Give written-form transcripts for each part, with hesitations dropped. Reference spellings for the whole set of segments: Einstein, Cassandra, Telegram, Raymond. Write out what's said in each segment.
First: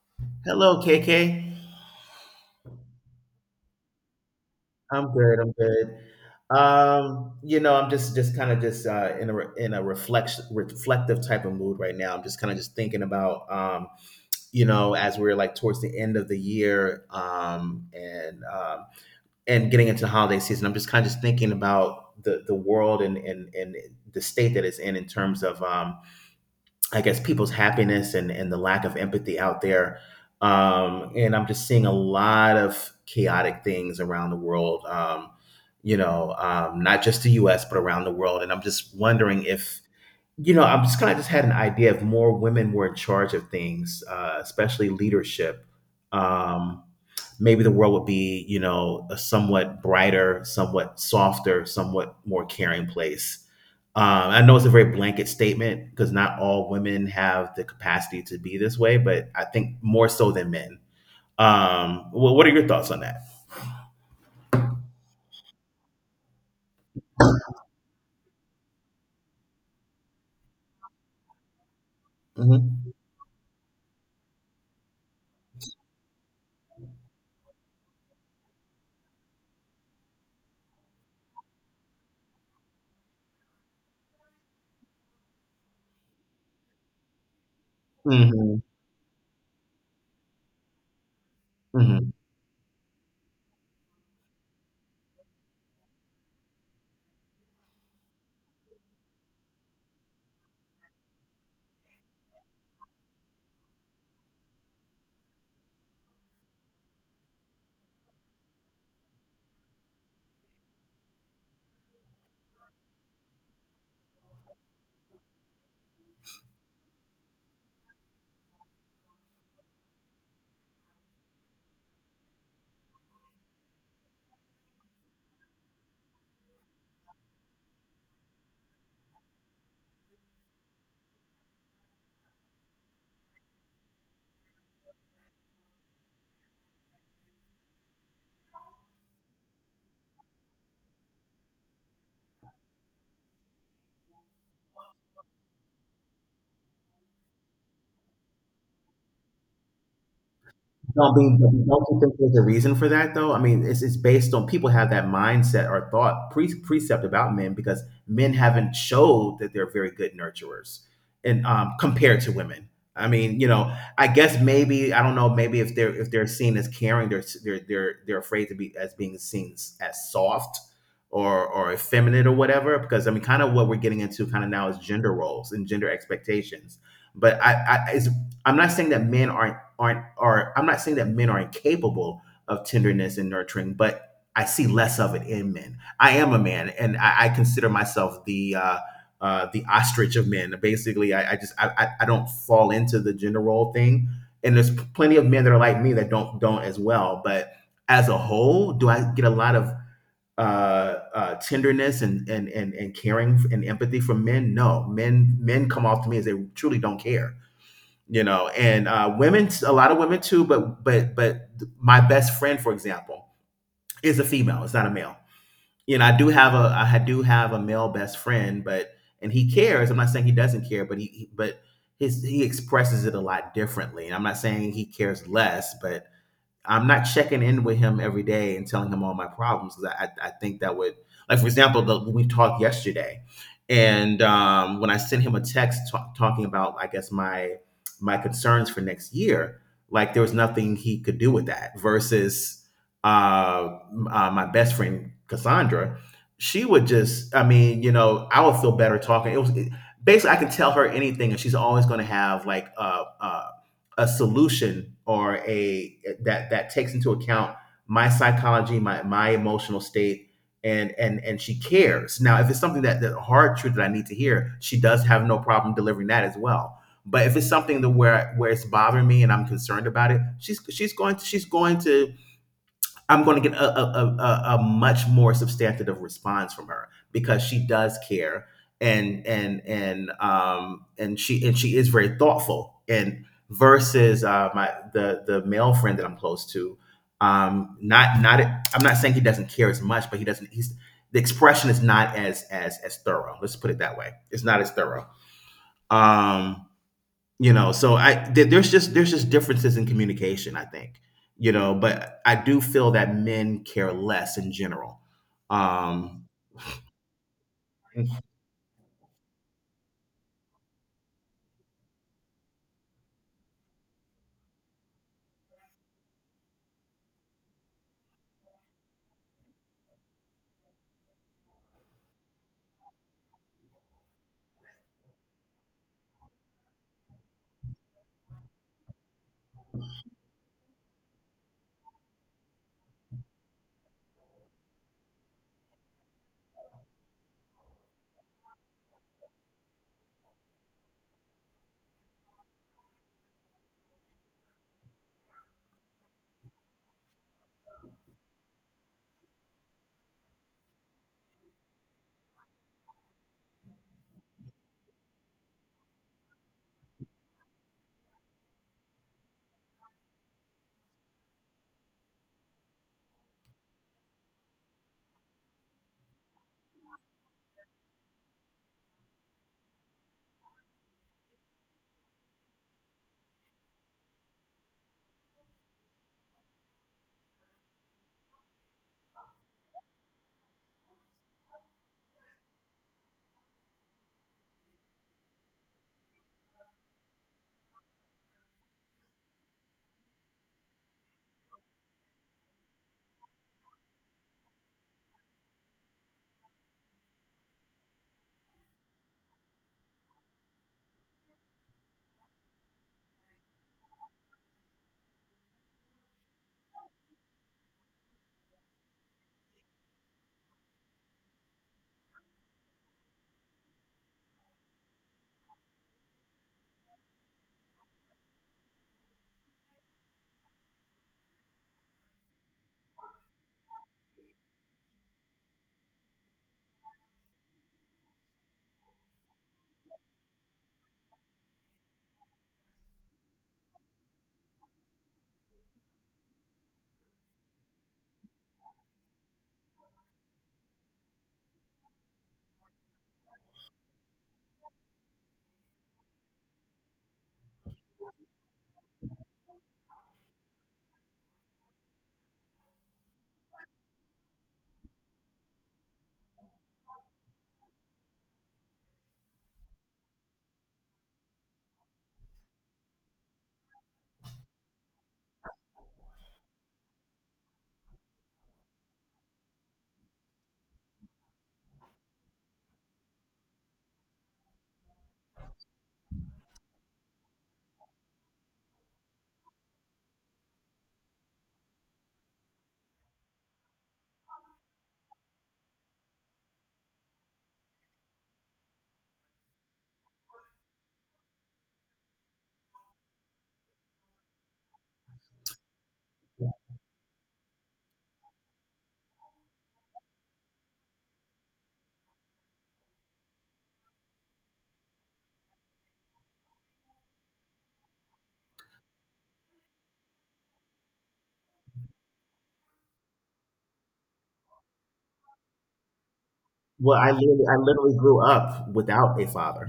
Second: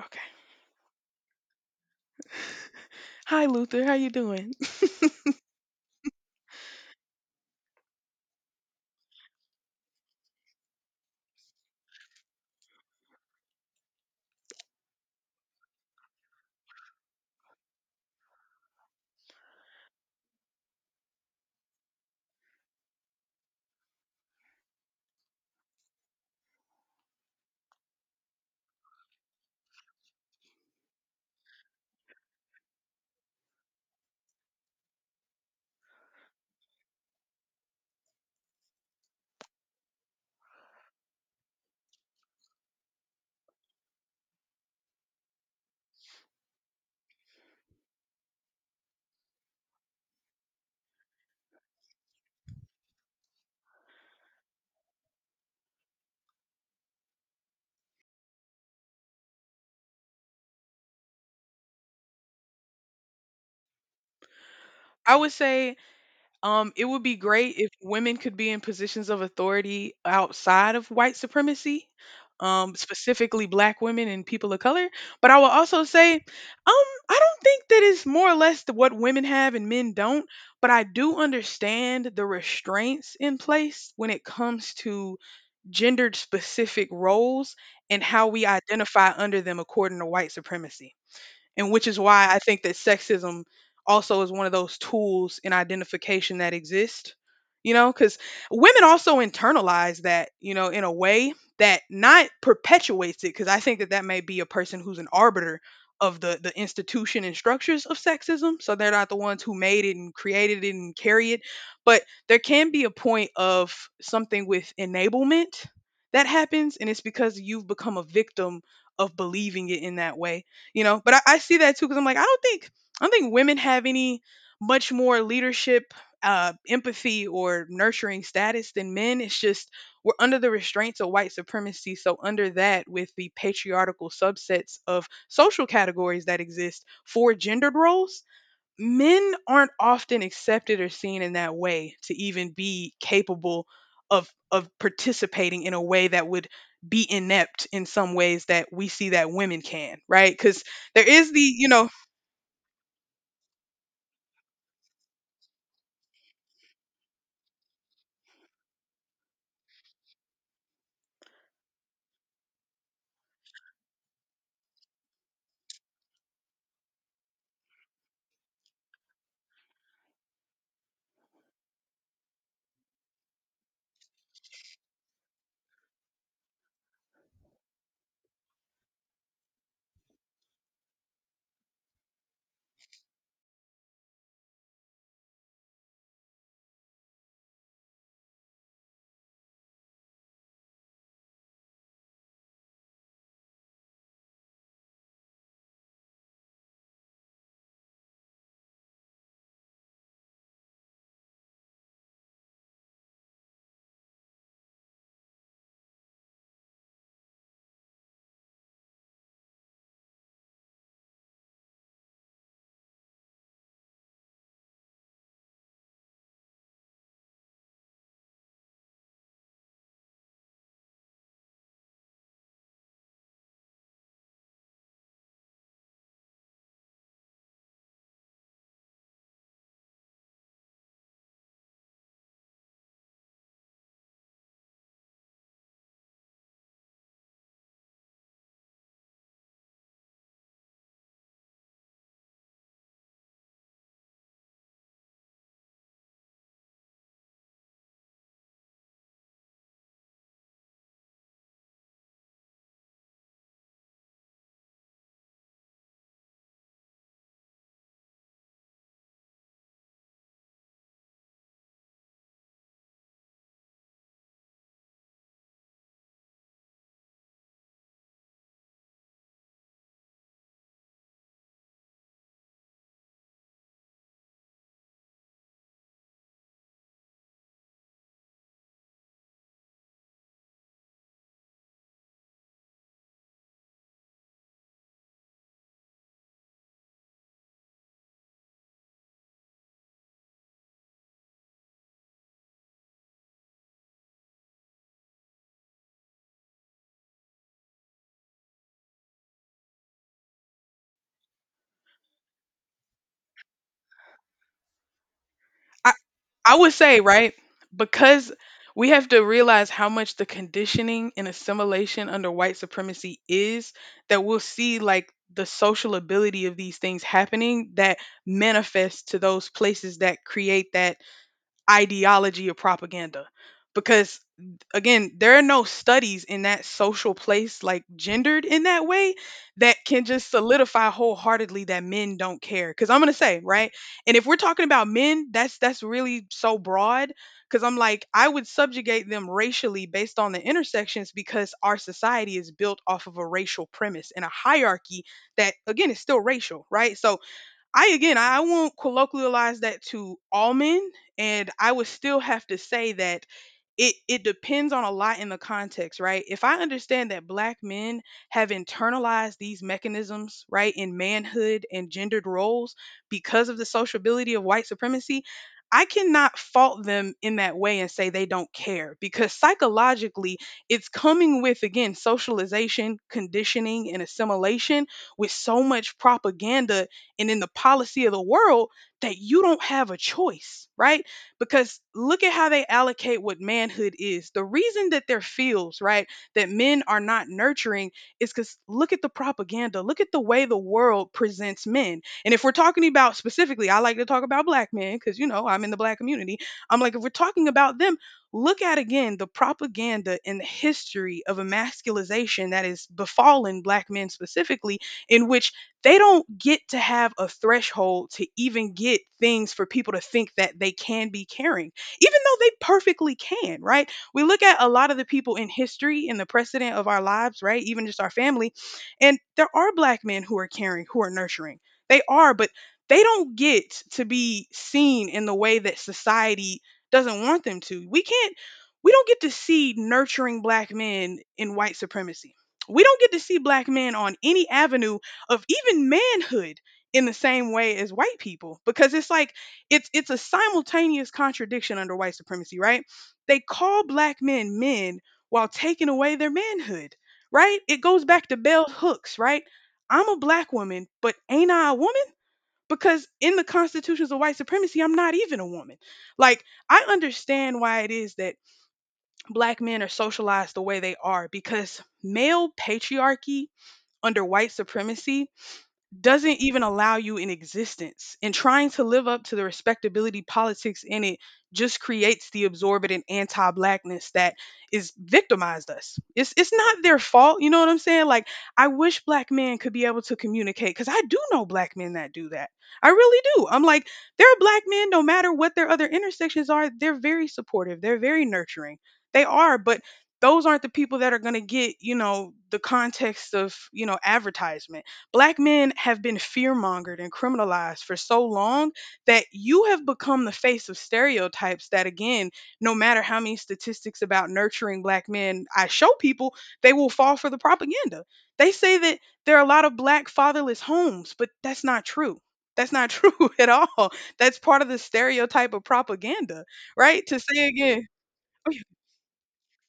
Okay. Hello, KK. Hi Luther, how you doing? I'm good. I'm good. I'm just kind of just in a reflection reflective type of mood right now. I'm just kind of just thinking about as we're like towards the end of the year and getting into the holiday season. I'm just kind of just thinking about the world and the state that it's in terms of I guess people's happiness and the lack of empathy out there. And I'm just seeing a lot of chaotic things around the world. Not just the U.S. but around the world. And I'm just wondering if I'm just kind of just had an idea if more women were in charge of things, especially leadership. Um, Maybe the world would be, you know, a somewhat brighter, somewhat softer, somewhat more caring place. Um, I know it's a very blanket statement because not all women have the capacity to be this way, but I think more so than men. Well, what are your thoughts on that? I would say it would be great if women could be in positions of authority outside of white supremacy, hmm specifically black women and people of color, but I will also say I don't think that it's more or less the, what women have and men don't, but I do understand the restraints in place when it comes to gendered specific roles and how we identify under them according to white supremacy. And which is hmm why I think that sexism also is one of those tools in identification that exist, you know, because women also internalize that, you know, in a way that not perpetuates it, because I think that that may be a person who's an arbiter of the institution and structures of sexism, so they're not the ones who made it and created it and carry it, but there can be a point of something with enablement that happens, and it's because you've become a victim of believing it in that way you know. But I see that too because I'm like, I don't think women have any much more leadership, empathy, or nurturing status than men. It's just we're under the restraints of white supremacy, so under that, with the patriarchal subsets of social categories that exist for gendered roles, men aren't often accepted or seen in that way to even be capable of participating in a way that would be inept in some ways that we see that women can, right? Because there Don't be, is the, you don't know, you think there's a reason for that though? I mean, it's based on people have that mindset or thought precept about men because men haven't showed that they're very good nurturers and compared to women. I mean, you know, I guess maybe I don't know. Maybe if they're seen as caring, they're afraid to be as being seen as soft or effeminate or whatever. Because I mean, kind of what we're getting into kind of now is gender roles and gender expectations. But I'm not saying that men are aren't are I'm not saying that men are incapable of tenderness and nurturing, but I see less of it in men. I am a man, and I consider myself the ostrich of men. Basically, I don't fall into the gender role thing, and there's plenty of men that are like me that don't as well. But as a whole, do I get a lot of tenderness and caring and empathy from men? No, men come off to me as they truly don't care. And women, a lot of women too, but my best friend, for example, is a female, it's not a male. You know, I do have a male best friend, but and he cares, I'm not saying he doesn't care, but he but his he expresses it a lot differently, and I'm not saying he cares less, but I'm not checking in with him every day and telling him all my problems, 'cause I I think that would, like for example, we talked yesterday, and when I sent him a text talking about I guess my my concerns for next year, like there was nothing he could do with that. Versus uh, my best friend Cassandra, she would just, I mean, you know, I would feel better talking, basically I can tell her anything, and she's always going to have like a solution, or a that that takes into account my psychology, my emotional state, and and she cares. Now, if it's something that the hard truth that I need to hear, she does have no problem delivering that as well. But if it's something that where it's bothering me and I'm concerned about it, she's going to, I'm going to get a, much more substantive response from her because she does care, and she is very thoughtful. And versus my the male friend that I'm close to, not not, I'm not saying he doesn't care as much, but he doesn't he's the expression is not as as thorough, let's put it that way. It's not as thorough. um so I th- there's just differences in communication, I think. You know, but I do feel that men care less in general. I um I would say, right, because we have to realize how much the conditioning and assimilation under white supremacy is that we'll see like the social ability of these things happening that manifest to those places that create that ideology or propaganda because again there are no studies in that social place like gendered in that way that can just solidify wholeheartedly that men don't care cuz I'm going to say right. And if we're talking about men, that's really so broad cuz I'm like I would subjugate them racially based on the intersections because our society is built off of a racial premise and a hierarchy that again is still racial, right? So I again, I won't colloquialize that to all men, and I would still have to say that it depends on a lot in the context, right? If I understand that black men have internalized these mechanisms, right, in manhood and gendered roles because of the sociability of white supremacy, I cannot fault them in that way and say they don't care because psychologically it's coming with again socialization, conditioning and assimilation with so much propaganda and in the policy of the world, that you don't have a choice, right? Because look at how they allocate what manhood is. The reason that there feels, right, that men are not nurturing is because look at the propaganda, look at the way the world presents men. And if we're talking about specifically, I like to talk about black men because, you know, I'm in the black community. I'm like, if we're talking about them, look at again the propaganda and the history of emasculation that is befallen black men specifically, in which they don't get to have a threshold to even get things for people to think that they can be caring, even though they perfectly can, right? We look at a lot of the people in history, in the precedent of our lives, right? Even just our family, and there are black men who are caring, who are nurturing. They are, but they don't get to be seen in the way that society doesn't want them to. We don't get to see nurturing black men in white supremacy. We don't get to see black men on any avenue of even manhood in the same way as white people because it's like it's a simultaneous contradiction under white supremacy, right? They call black men men while taking away their manhood, right? It goes back to bell hooks, right? I'm a black woman, but ain't I a woman? Because in the constitutions of white supremacy, I'm not even a woman. Like, I understand why it is that black men are socialized the way they are because male patriarchy under white supremacy doesn't even allow you in existence. And trying to live up to the respectability politics in it just creates the absorbent anti-blackness that is victimized us. It's not their fault, you know what I'm saying? Like I wish black men could be able to communicate cuz I do know black men that do that. I really do. I'm like there are black men no matter what their other intersections are, they're very supportive, they're very nurturing. They are, but those aren't the people that are going to get, you know, the context of, you know, advertisement. Black men have been fearmongered and criminalized for so long that you have become the face of stereotypes that, again, no matter how many statistics about nurturing black men I show people, they will fall for the propaganda. They say that there are a lot of black fatherless homes, but that's not true. That's not true at all. That's part of the stereotype of propaganda, well, right? I To literally, say I again, literally grew up without a father.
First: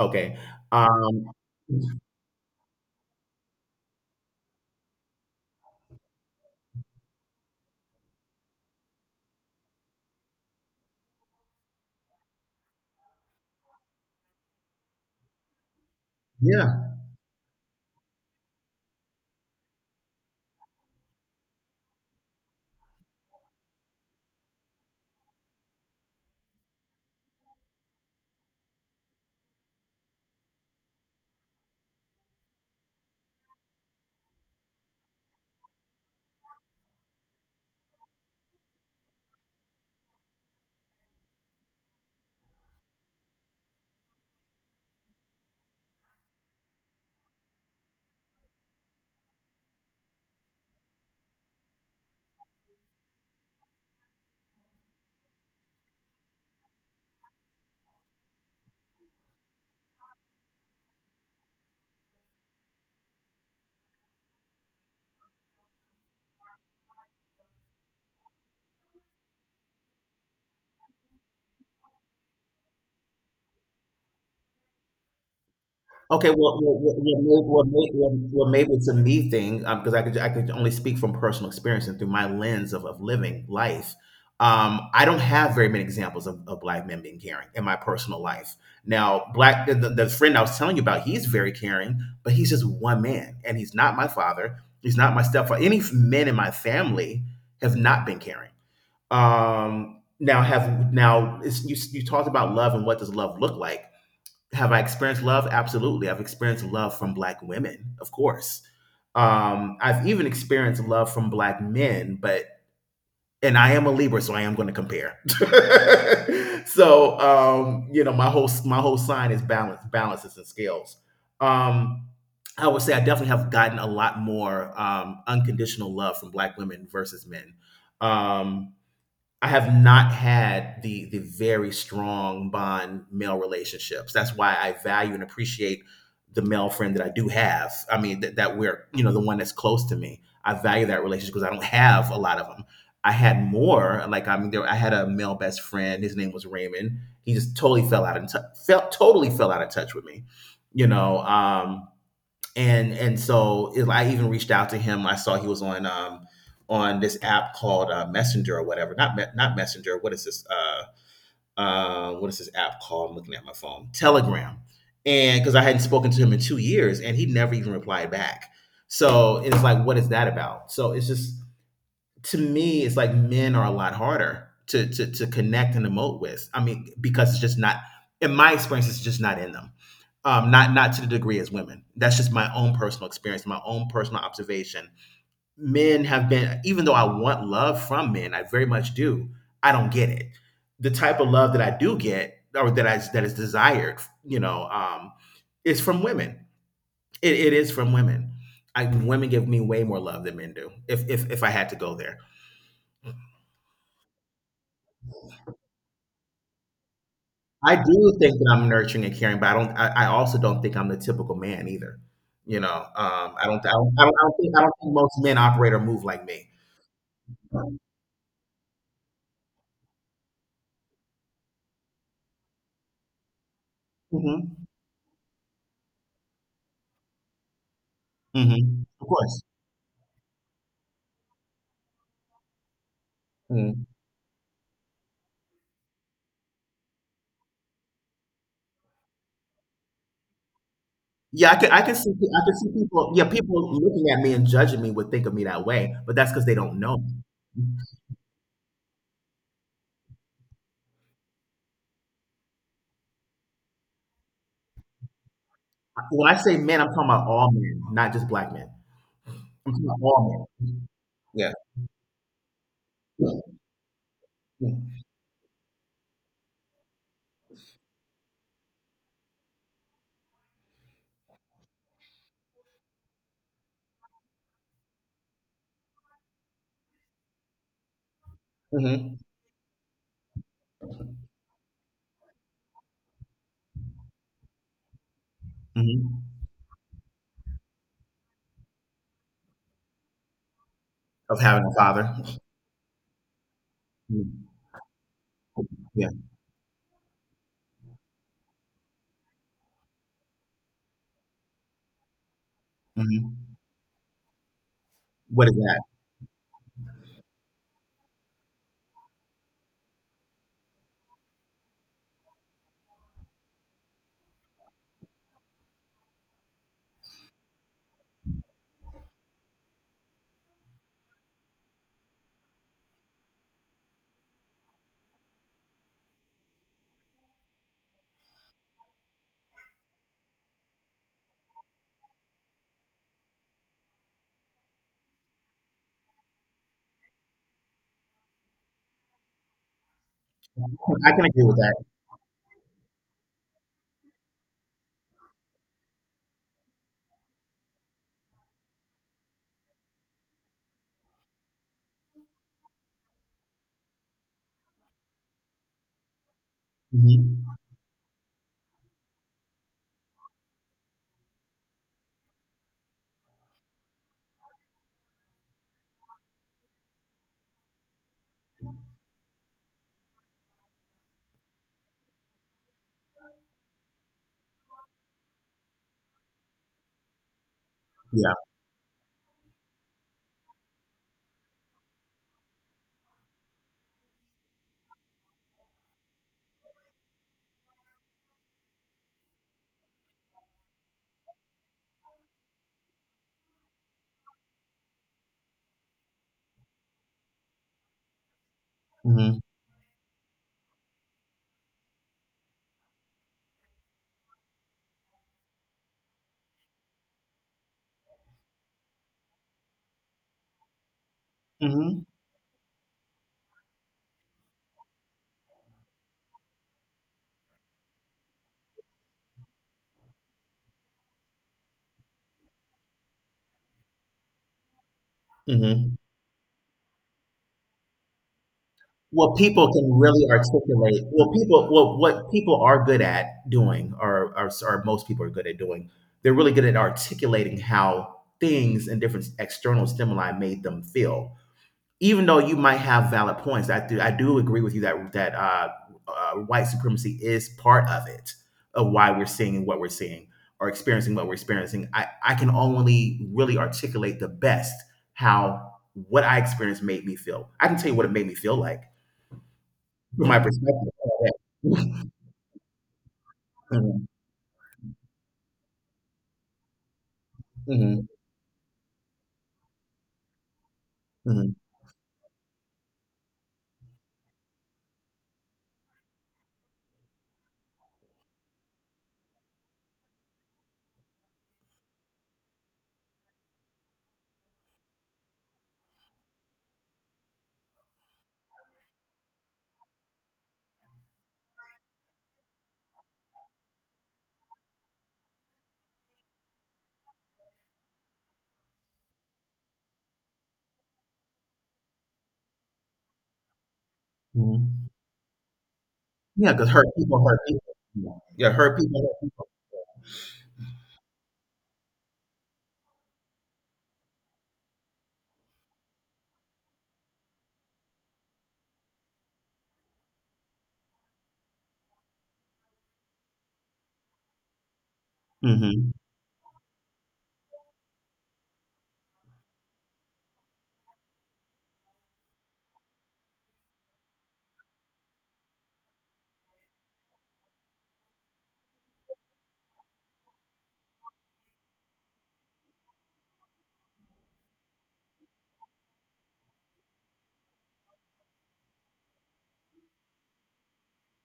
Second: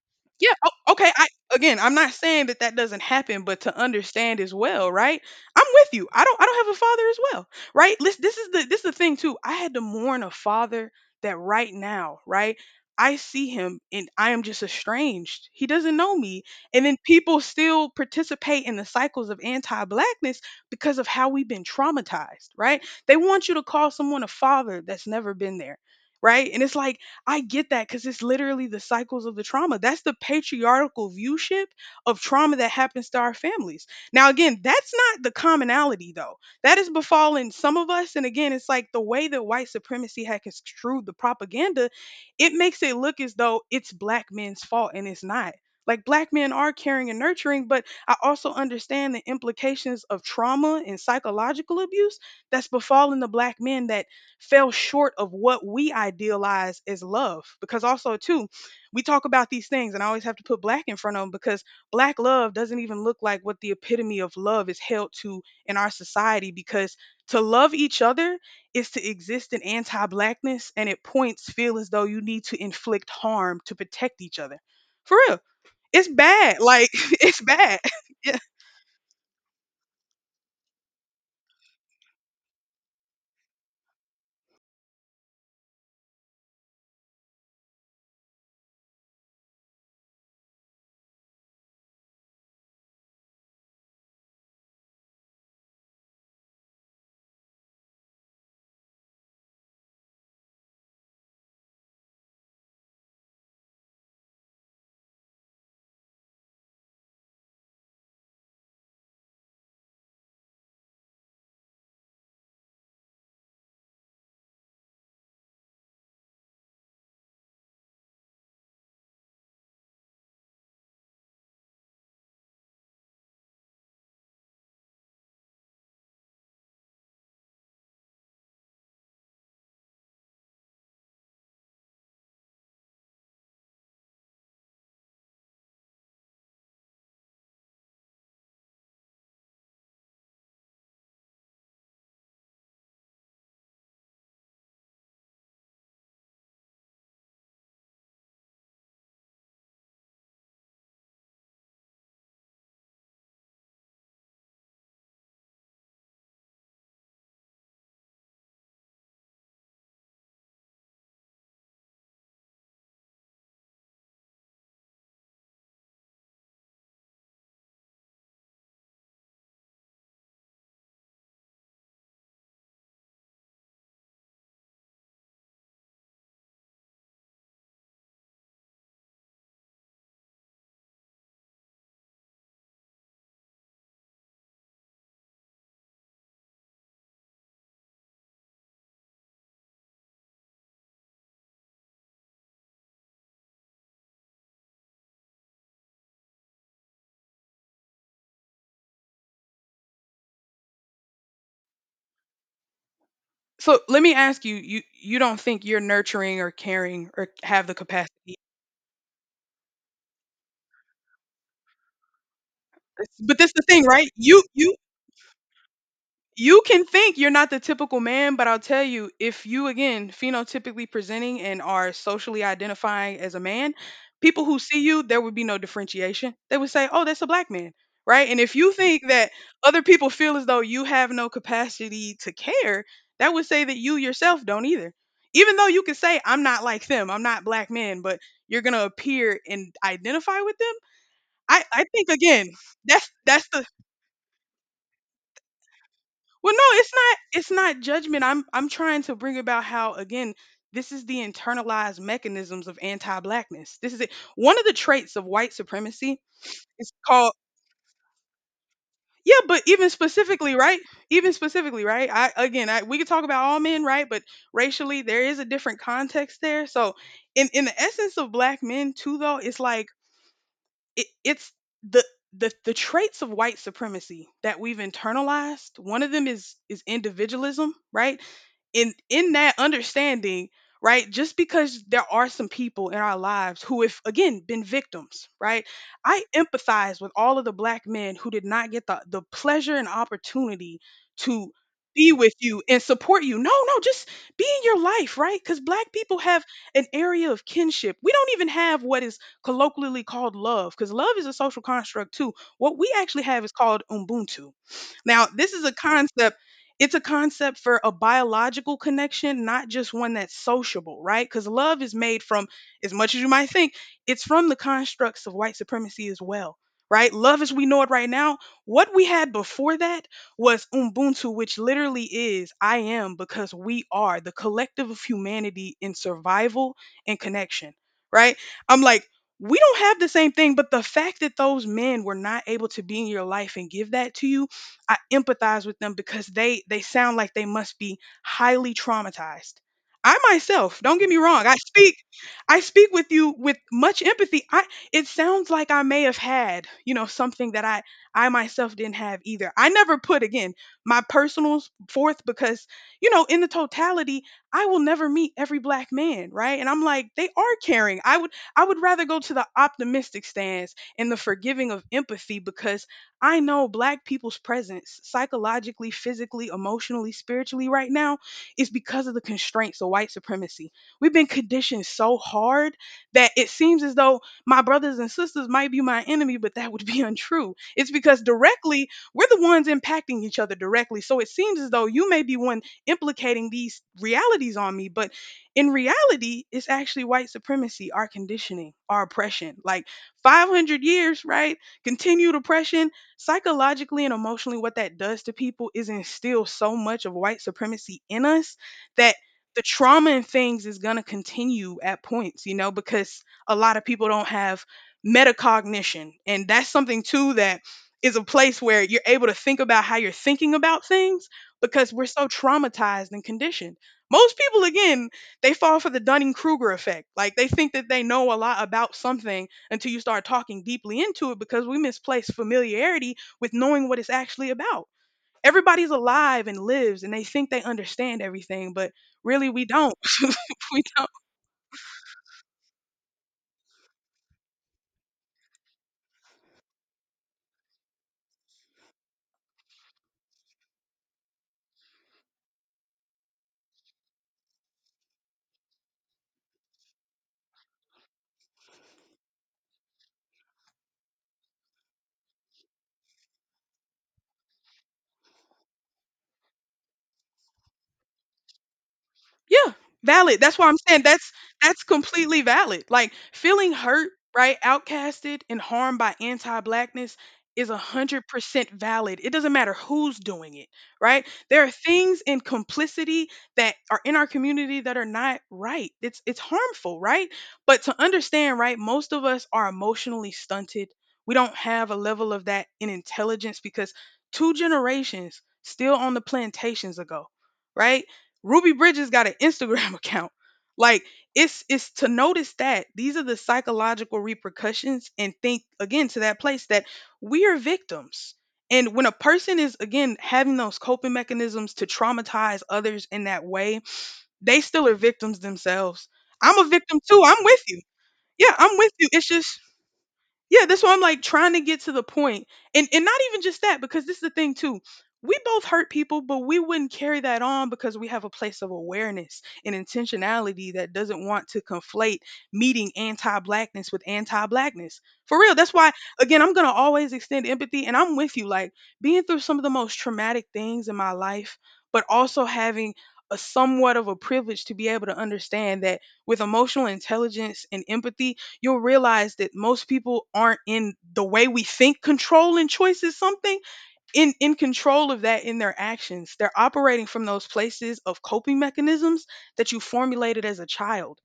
Okay. yeah, o okay, Um, I again, I'm not saying that that doesn't happen, but to understand as well, right? I'm with you. I don't have a father as well, right? Lis this is the thing too. I had to mourn a father that right now, right? I see him and I am just estranged. He doesn't know me. And yeah. then people still participate in the cycles of anti-blackness because of how we've been traumatized, right? They want you to call someone a father that's never been there, right? And it's like I get that because it's literally the cycles of the trauma. That's the patriarchal viewship of trauma that happens to our families. Now, again, that's not the commonality, though. That is befalling some of us. And again, it's like the way that white supremacy had construed the propaganda, it makes it look as though it's black men's fault, and it's not. Like, black men are caring and nurturing, but I also understand the implications of trauma and psychological abuse that's befalling the black men that fell short of what we idealize as love, because also too we talk about these things and I always have to put black in front of them because black love doesn't even look like what the epitome of love is held to in our society, because to love each other is to exist in anti-blackness and it points feel as though you need to inflict harm to protect each other for real. It's Okay, bad, well, like it's bad yeah. Maybe it's a me thing, because I could, I could only speak from personal experience and through my lens of living life. I don't have very many examples of black men being caring in my personal life. Now, black, the friend I was telling you about, he's very caring, but he's just one man, and he's not my father. He's not my stepfather. Any men in my family have not been caring. Now have, now it's, you talked about love, and what does love look like? Have I experienced love? Absolutely. I've experienced love from black women, of course. I've even experienced love from black men. But and I am a Libra, so I am going to compare. So you know, my whole sign is balance, balances and scales. Um, I would say I definitely have gotten a lot more unconditional love from black women versus men. Um, I have not had the very strong bond male relationships. That's why I value and appreciate the male friend that I do have. I mean, that, that we're, you know, the one that's close to me. I value that relationship because I don't have a lot of them. I had more. Like I mean, there, I had a male best friend. His name was Raymond. He just totally fell out of t- felt totally fell out of touch with me. You know, and so it, I even reached out to him. I saw he was on this app called Messenger or whatever. Not Messenger. What is this? What is this app called? I'm looking at my phone. Telegram. And because I hadn't spoken to him in 2 years, and he never even replied back. So it's like, what is that about? So it's just, to me, it's like men are a lot harder to to connect and emote with. I mean, because it's just not, in my experience, it's just not in them. Not not to the degree as women. That's just my own personal experience, my own personal observation. Men have been, even though I want love from men, I very much do. I don't get it. The type of love that I do get, or that I that is desired, you know, is from women. It is from women. I, women give me way more love than men do. If if I had to go there. So let me ask you, you don't think you're nurturing or caring or have the I do think capacity? that I'm nurturing and caring, but I don't. I also don't think I'm the typical man either. You know, It's- But I that's the don't. I thing, don't. Right? I don't You think. I don't you think most men operate or move like me. you can think you're not the typical man, but I'll tell you, if you again phenotypically presenting and are socially identifying as a man, hmm people who see you, there would be no differentiation. They would say, "Oh, that's a black man." Right? And if you think Of that course. other people feel as though you have no capacity to care, that would say that Mhm. you yourself don't either. Even though you could say, "I'm not like them. I'm not black men," but you're going to appear and identify with them. Yeah, I can. I I can think see. I again, can see that's people. Yeah, that's people the looking at me and judging me would think of me that way, but that's because they Well, don't no, know me. it's not judgment. I'm trying to bring about how again, this is the internalized mechanisms of anti-blackness. This is it. One of the traits of white supremacy When I say men, I'm is talking about called all men, not just black men. yeah, but I'm talking even about all specifically, men. right? Even Yeah. specifically, right? We could talk about all men, right? But racially, there is a different context there. So, in the essence of black men, too, though, it's like it's the the traits of white supremacy that we've internalized, one of them is individualism, right? Mm-hmm. In that understanding, right, just because there are some people in our lives who have again been victims, right, Hmm. I empathize with all of the black men who did not get the pleasure and opportunity Of to having a be father. with you and support you, no no just be Mhm. in your life, right? Because black Yeah. people have an area of kinship, we don't even have what is colloquially called love because love is a social construct too. What we actually have is Hmm. called Ubuntu. Now, What this is is a that? concept. It's a concept for a biological connection, not just one that's sociable, right? Because love is made from, as much as you might think, it's from the constructs of white supremacy as well, right? Love as we know it right now, what we had before that was Ubuntu, which literally is I am because we are the collective of humanity in survival and connection, right? I'm like, we don't have the same thing but the fact that those men were not able to be in your life and give that to you, I empathize with them because they sound like they must be highly traumatized. I myself, don't get I me can agree wrong, with that. I speak with you with much empathy. I it sounds like I may have had something that I myself didn't have either. I never put, again, my personals forth because, you know, in the totality, I will never meet every black man, right? And I'm like, they Mhm. are caring. I would rather go to the optimistic stance and the forgiving of empathy because I know Black people's presence psychologically, physically, emotionally, spiritually right now is because of the constraints of white supremacy. We've been conditioned so hard that it seems as though my brothers and sisters might be my enemy, but that would be untrue. It's because Yeah. directly we're the ones impacting each other directly. So it seems as though you may be one implicating these realities on me, but in reality, it's actually white supremacy, our conditioning, our oppression. Like 500 years, right? Continued oppression, psychologically and emotionally, what that does to people is instill so much of white supremacy in us that Mhm. the trauma and things is going to continue at points, you know, because a lot of people don't have metacognition. And that's something, too, that is a place where you're able to think about how you're thinking about things. Because Mhm. we're so traumatized and conditioned, most people, again, they fall for the Dunning Kruger effect. Like they think that they know a lot about something until you start talking deeply into it because we misplace familiarity with knowing what it's actually about. Everybody's Mhm. alive and lives and they think they understand everything, but What really we people can don't. really We articulate, don't. what people, what people are good at doing, or s or most people are good at doing, they're really good at articulating how things and different external stimuli made them feel. Even though you might have valid points, I do, I do agree with you that that white supremacy is part of it, of why we're seeing what we're seeing or experiencing what we're experiencing. I can only really articulate the best how what I experienced made me feel. I can tell you what it made me feel like Yeah, from my valid. That's why I'm saying perspective. that's completely valid. Like feeling Mhm, hurt, right, outcasted and harmed by anti-blackness is a mhm, hundred percent valid. It doesn't matter who's doing it, right? mhm, There are things in complicity that are in our community that are not right. It's harmful, right? But to understand, right, most of us are emotionally stunted. We don't have a level of that in intelligence because two generations still on the plantations ago, right? Ruby Bridges got an Instagram account. Like it's to notice that these are the psychological repercussions and think again to that place that we are victims. And when a person is again having those coping mechanisms to traumatize others in that way, they still mhm. are victims themselves. Yeah, I'm because a hurt victim too. people hurt I'm with you. people. Yeah, Yeah, hurt I'm with people. you. Hurt It's people. just, yeah, that's why I'm like trying to get to the point. And not even just that, because this is the thing too. We both hurt people, but we wouldn't carry that on because we have a place of awareness and intentionality that doesn't want to conflate meeting anti-blackness with anti-blackness. For real. That's Mm-hmm. why, again, I'm going to always extend empathy and I'm with you, like being through some of the most traumatic things in my life, but also having a somewhat of a privilege to be able to understand that with emotional intelligence and empathy you'll realize that most people aren't, in the way we think control and choice is something in control of that, in their actions they're operating from those places of coping mechanisms that you formulated as a child.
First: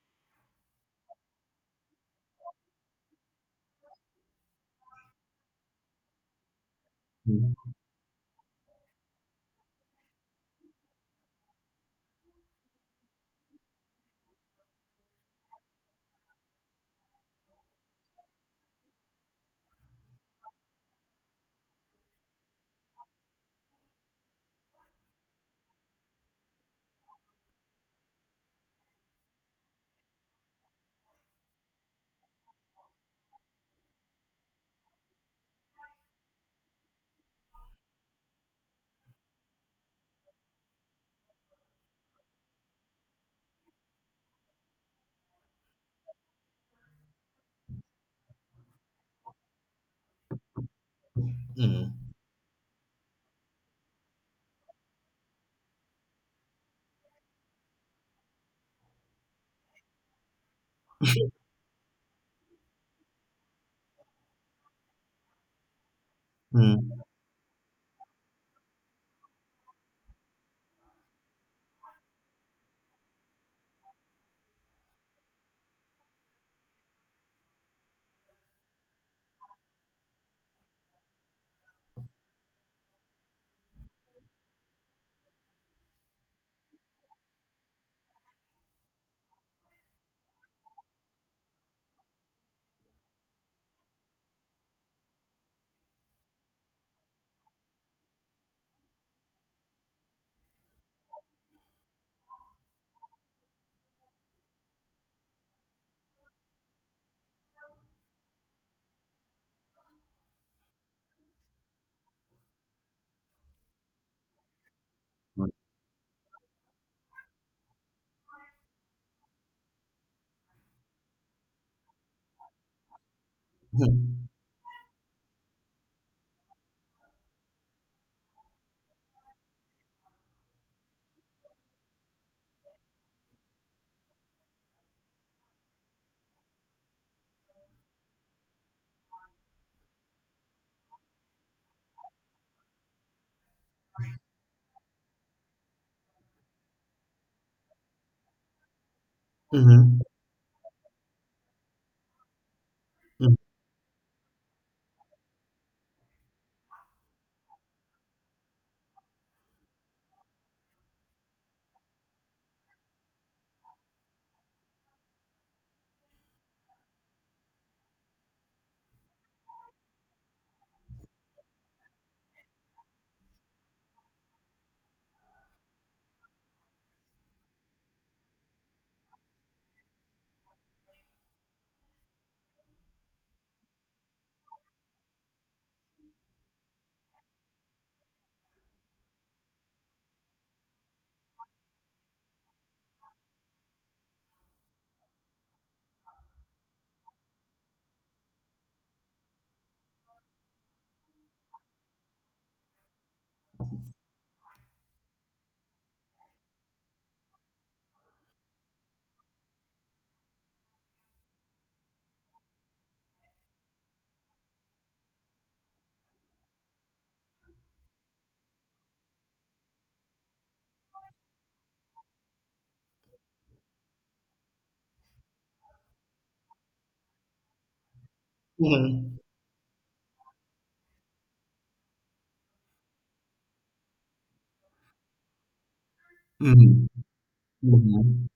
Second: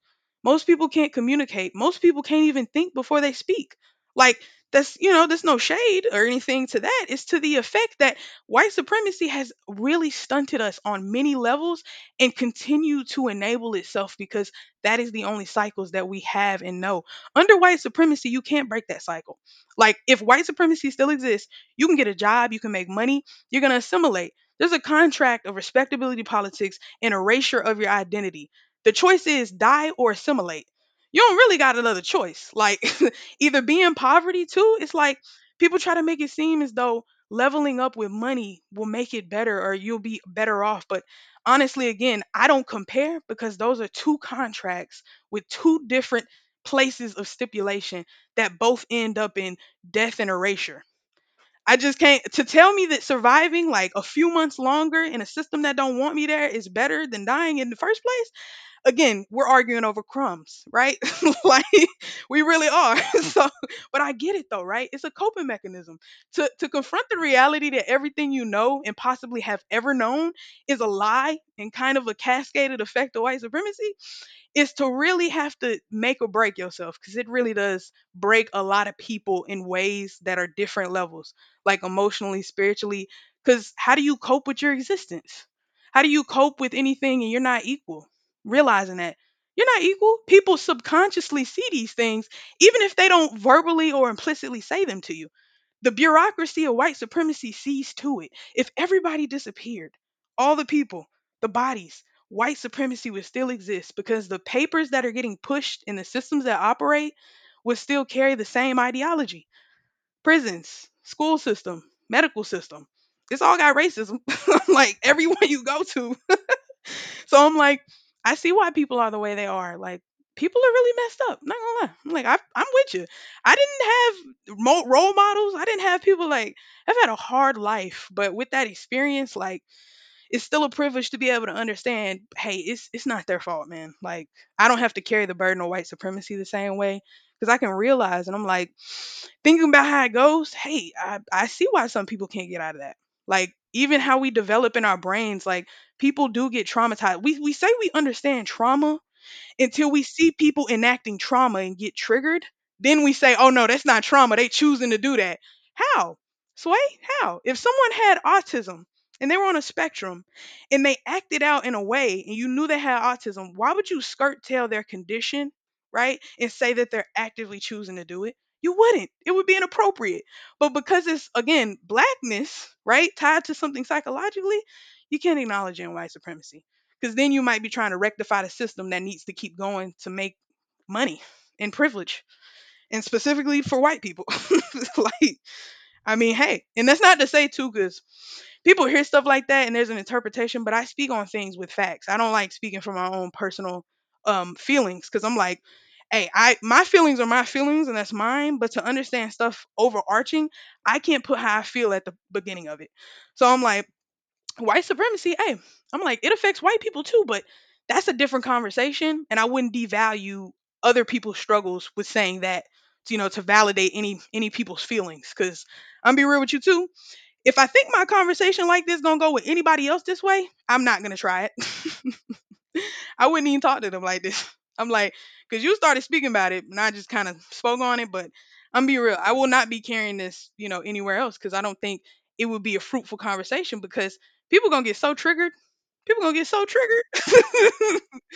Most people can't communicate, most people can't even think before they speak. Like, that's, you know, there's no shade or anything to that, it's to the effect that white supremacy has really stunted us on many levels and continue to enable itself because that is the only cycles that we have and know. Under white supremacy you can't break that cycle. Like if white supremacy still exists, you can get a job, you can make money, you're going to assimilate. There's a contract of respectability politics and erasure of your identity. The choice is die or assimilate. You don't really got another choice. Like, either be in poverty too. It's like people try to make it seem as though leveling up with money will make it better or you'll be better off. But honestly, again, I don't compare because those are two contracts with two different places of stipulation that both end up in death and erasure. I Mm-hmm. just can't. To tell me that surviving like a few months longer in a system that don't want me there is better than dying in the first place. Again, we're arguing over crumbs, right? Like we really are. So, but I get it though, right? It's a coping mechanism. To Mm-hmm. confront the reality that everything you know and possibly have ever known is a lie and kind of a cascaded effect of white supremacy is to really have to make or break yourself, because it really does break a lot of people in ways that are different levels, like emotionally, spiritually. Because how do you cope with your existence? How do you cope with anything and you're not equal? Realizing that you're not equal, people subconsciously see these things, even if they don't verbally or implicitly say them to you. The bureaucracy of white supremacy sees to it. If everybody disappeared, all the people, the bodies, white supremacy would still exist because the papers that are getting pushed and the systems that operate would still carry the same ideology. Prisons, school system, medical system. It's all got racism. Like everyone Mm-hmm. you go to. So I'm like, I see why people are the way they are. Like, people are really messed up. Not gonna lie. I'm like, I'm with you. I Mm-hmm. didn't have mo- role models. I didn't have people like. I've had a hard life, but with that experience, like, it's still a privilege to be able to understand. Hey, it's not their fault, man. Like, I don't have to carry the burden of white supremacy the same way because I can realize, and I'm like thinking about how it goes, hey, I see why some people can't get out of that. Like even how we develop in our brains, like people do get traumatized. We say we understand trauma, until Mm-hmm. we see people enacting trauma and get triggered, then we say, oh no, that's not trauma. They choosing to do that. How? Sway, how? If someone had autism and they were on a spectrum and they acted out in a way and you knew they had autism, why would you skirt tail their condition, right? And say that they're actively choosing to do it? You wouldn't. It would be inappropriate. But because it's, again, blackness, right, tied to something psychologically, you can't acknowledge it in white supremacy. Because then you might be trying to rectify the system that needs to keep going to make money and privilege, and specifically for white people. Like, I mean, hey, and that's not to say too, because people hear stuff like that and there's an interpretation, but I speak on things with facts. I don't like speaking from my own personal feelings because I'm like, hey, I my feelings are my feelings and that's mine. But to understand stuff overarching, I can't put how I feel at the beginning of it. So I'm like, white supremacy, hey, I'm like, it affects white people too, but that's a different conversation. And I wouldn't devalue other people's struggles with saying that, you know, to validate any people's feelings. Cause I'm be real with you too. If I think my conversation like this gonna go with anybody else this way, I'm not gonna try it. I wouldn't even talk to them like this. I'm like, cause you started speaking about it, and I just kind of spoke on it. But I'm be Mhm. real, I will not be carrying this, you know, anywhere else, cause I don't think it would be a fruitful conversation because people gonna get so triggered, people gonna get so Mhm. triggered. Mhm.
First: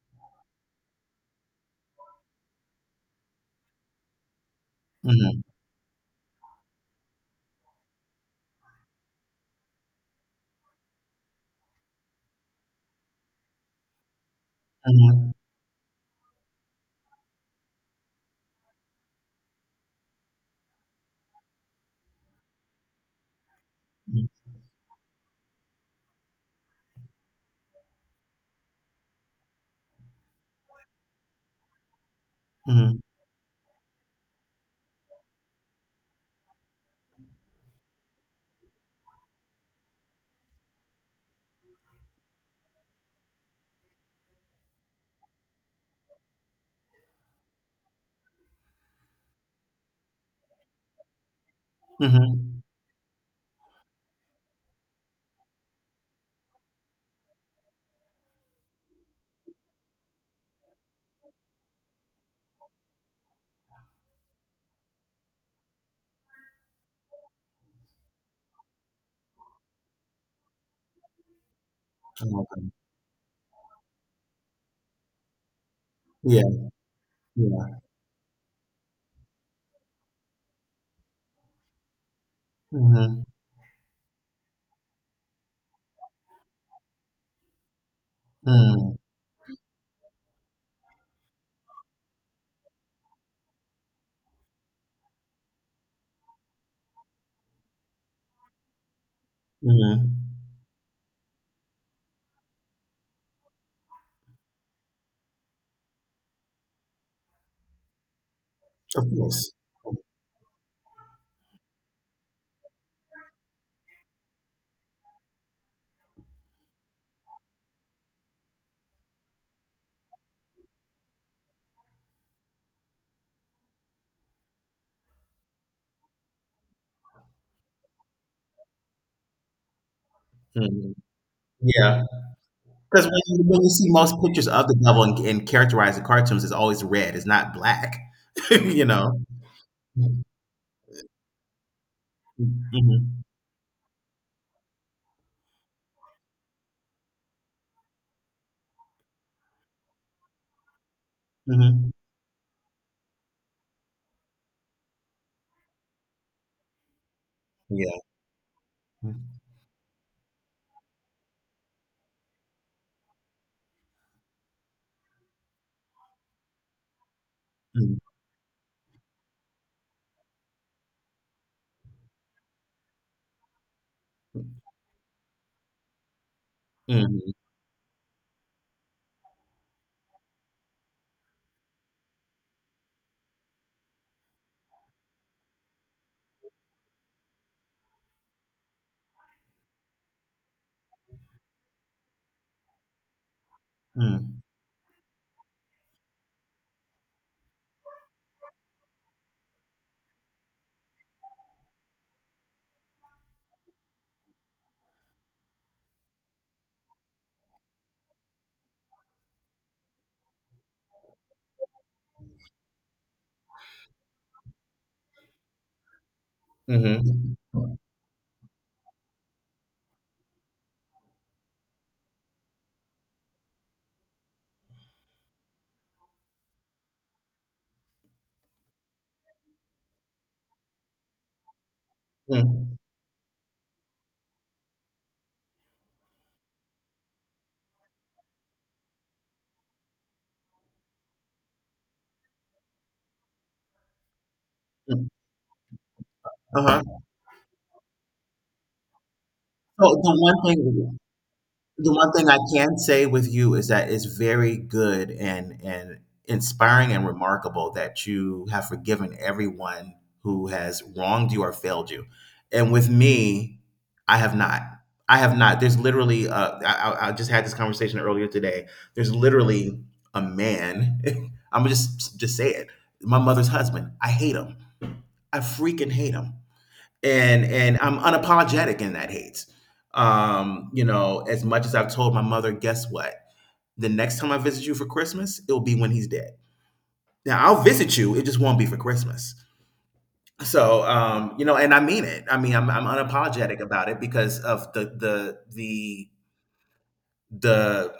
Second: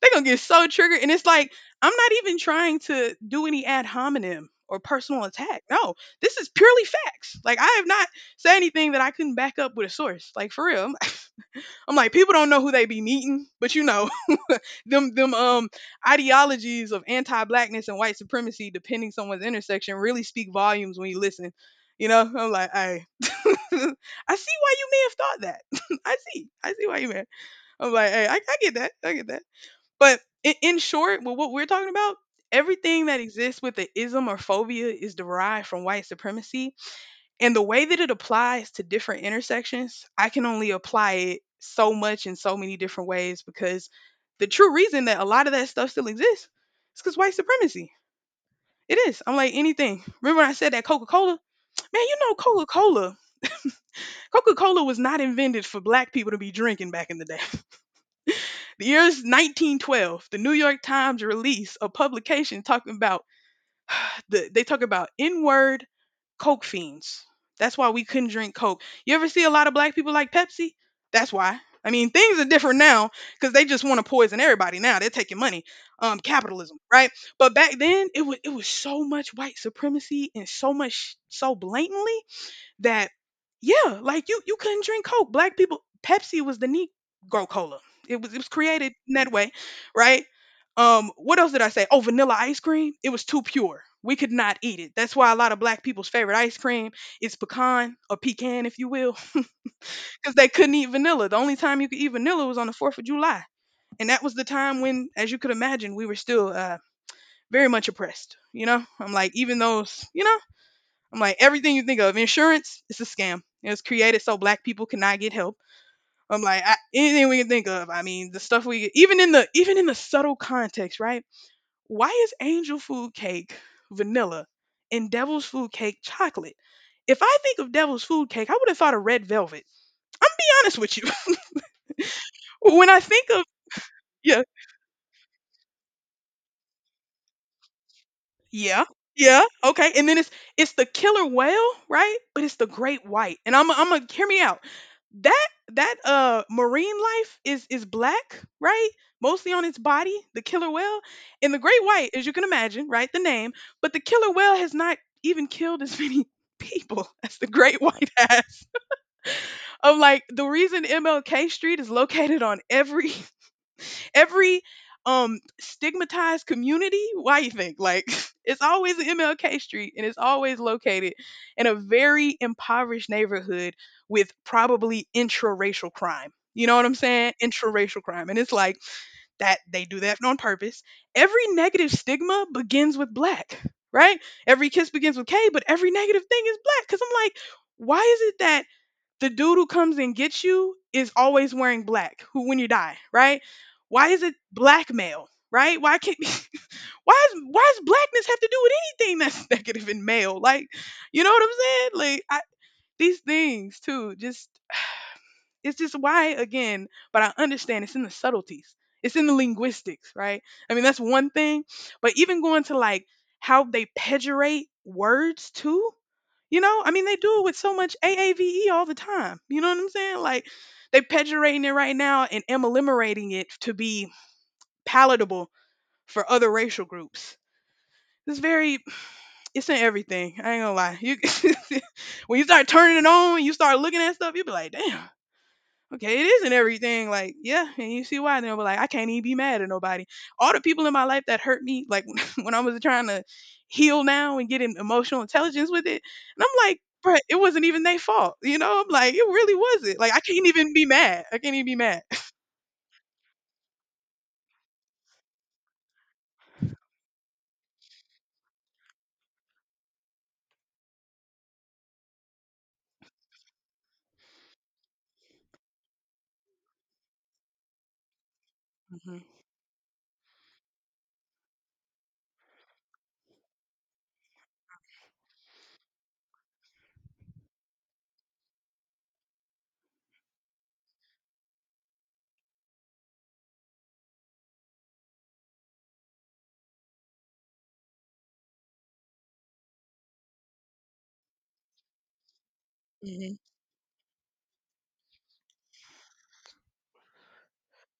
They gonna get so triggered, and it's like I'm not even trying to do any ad hominem or personal Mhm. attack. No, this is purely facts. Like I have not said anything that I couldn't back up with a source. Like for real, I'm like people don't know who they be meeting, but you know them Mhm. them um ideologies of anti-blackness and white supremacy, depending someone's intersection, really speak volumes when you listen. You know, I'm like, I see why you may have thought that. I see why you may. I'm like, hey, I get that. I get that. But in short, with what we're talking about, Mhm. everything that exists with the ism or phobia is derived from white supremacy. And the way that it applies to different intersections, I can only apply it so much in so many different ways because the true reason that a lot of that stuff still exists is because white supremacy. It is. I'm like anything. Remember when I said that Coca Cola? Man, you know Mhm. Coca Cola. Coca Cola was not invented for black people to be drinking back in the day. The year's 1912. The New York Times released a publication talking about they talk about N-word coke fiends. That's why we couldn't drink coke. You ever see a lot of black people like Pepsi? That's why. I mean, things are Okay. different now because they just want to poison everybody now. They're taking money, Yeah. capitalism, right? But back Yeah. then, it was so much white supremacy and so much so blatantly that Mhm. yeah, like you couldn't drink Coke. Black people, Pepsi was the Negro cola. It was created Mhm. in that way, right? What else did I say? Oh, vanilla ice cream. It was too pure. We could not eat it. That's why a lot of black people's favorite ice cream is pecan or pecan, if you will, Mhm. because they couldn't eat vanilla. The only time you could eat vanilla was on the Fourth of July, and that was the time when, as you could imagine, we were still very much oppressed. You know, Of I'm like, course. even those, you know. I'm like, everything you think of, insurance, it's a scam. It was created so black people cannot get help. I'm like, I, anything we can think of. I mean, the stuff we even in the subtle context, right? Why is angel food cake vanilla and devil's food cake chocolate? If I think of devil's food cake, I would have thought of red velvet. I'm be honest Mhm. with you. Yeah, when I because think of, when you see most yeah. pictures of the devil and characterized in cartoons, it's always red. It's not black. You Yeah. know. Yeah. Okay. And then Mm-hmm. it's the killer whale, right? But it's the great white. And I'm gonna hear me out. That that marine life is black, right? Mostly on its body, the killer whale. And the great Mm-hmm. white, as you can imagine, right? The name, but the killer whale has not even killed as many people as the great Yeah. white has. of like, the reason MLK Street is located on every every stigmatized community, why you think, Mm-hmm. like, it's always an MLK street, and it's always located in a very impoverished neighborhood with probably intraracial crime. You know what I'm Mm-hmm. saying? Intraracial crime. And it's like that they do that on purpose. Every negative stigma begins with black, right? Every kiss begins with K, but every negative thing is black, because I'm like, why is it that the dude who comes and gets you is always wearing black, who when you die, right? Why is it black male, right? Why can't, why does blackness have to do with anything that's negative in male? Like, you know what I'm saying? Like I, these things too just it's just why again, but I understand it's in the subtleties. It's in the linguistics, right? I mean, that's one thing, but even going to like how they pejorate words too. You know, I mean, they do it with so much AAVE all the time. You know what I'm saying? Like, they pejorating it right now and emuliferating it to be palatable for other racial groups. It's very, it's in everything. I ain't gonna lie. You, when you start Mm-hmm. turning it on, you start looking at stuff, you be like, damn, okay, it is isn't everything. Like, yeah, and you see why. Then, but like, I can't even be mad at nobody. All the people in my life that hurt me, like, when I was trying to heal now and get in Mm, emotional intelligence with it, and I'm like, uh-huh. bruh, it wasn't even their fault. You know, I'm like, it really So wasn't. Like, the I one can't even be thing, mad. I can't even be the mad. one thing I can say with you is that it's very good and inspiring and remarkable that you have forgiven everyone who has wronged you or failed you. And with me, I have not. I have not. There's literally, I just had this conversation earlier today. There's Hmm. literally a man. I'm just say it. My mother's husband. I hate him. I freaking hate him and I'm unapologetic in that hate. As much as I've told my mother, guess what? The next time I visit you for Christmas, it'll be when he's dead. Now I'll visit you, it just won't be for Christmas. So, and I mean it. I mean, I'm Hmm. unapologetic about it because of the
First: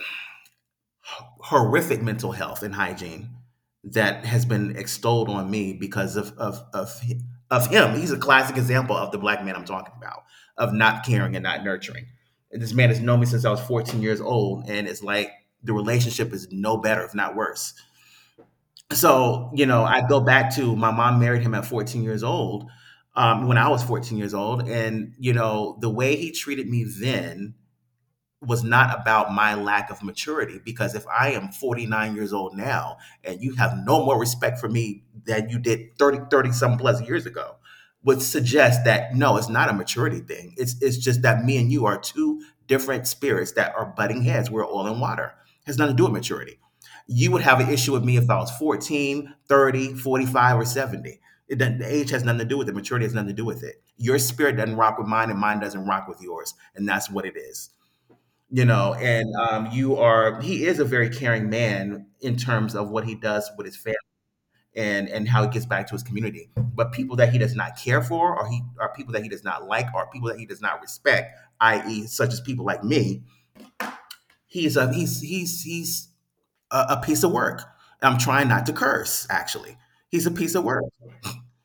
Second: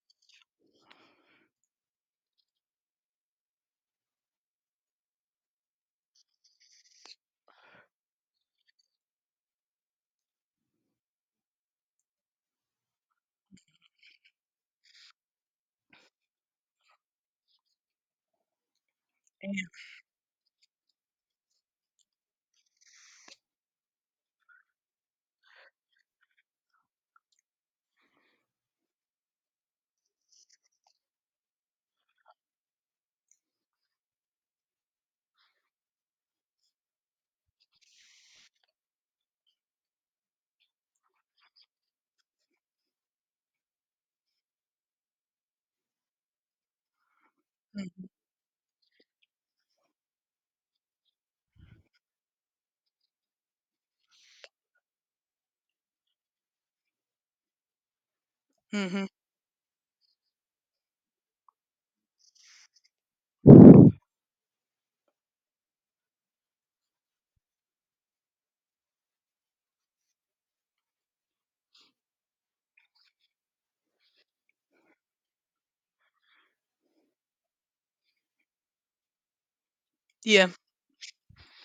horrific mental health and hygiene that has been extolled on me because of him. He's a classic example of the black man I'm talking about, of not caring and not nurturing. And this man has known me since I was 14 years old, and it's like the relationship is no better, if not worse. So you know, I go back to my mom married him at 14 years old. When I was 14 years old, and you know the way he treated me then was not about my lack of maturity, because if I am 49 years old now and you have no more respect for me than you did thirty some plus years ago, would suggest that no, it's not a maturity thing. It's just that me and you are two different spirits that are butting heads. We're oil and water. It has nothing to do with maturity. You would have an issue with me if I was 14, 30, 45, or 70. It doesn't, the age has nothing to do with it, maturity has nothing to do with it. Your spirit doesn't rock with mine and mine doesn't rock with yours, and that's what it is. You Hmm. know Hmm. and you are He is a very caring man in terms of what he does with his family and how he gets back to his community. But people that he does not care for, or he are people that he does not like, or people that he does not respect, i.e. such as people like me, he's a piece of work. I'm trying not to curse actually. He's a Yeah. piece of work.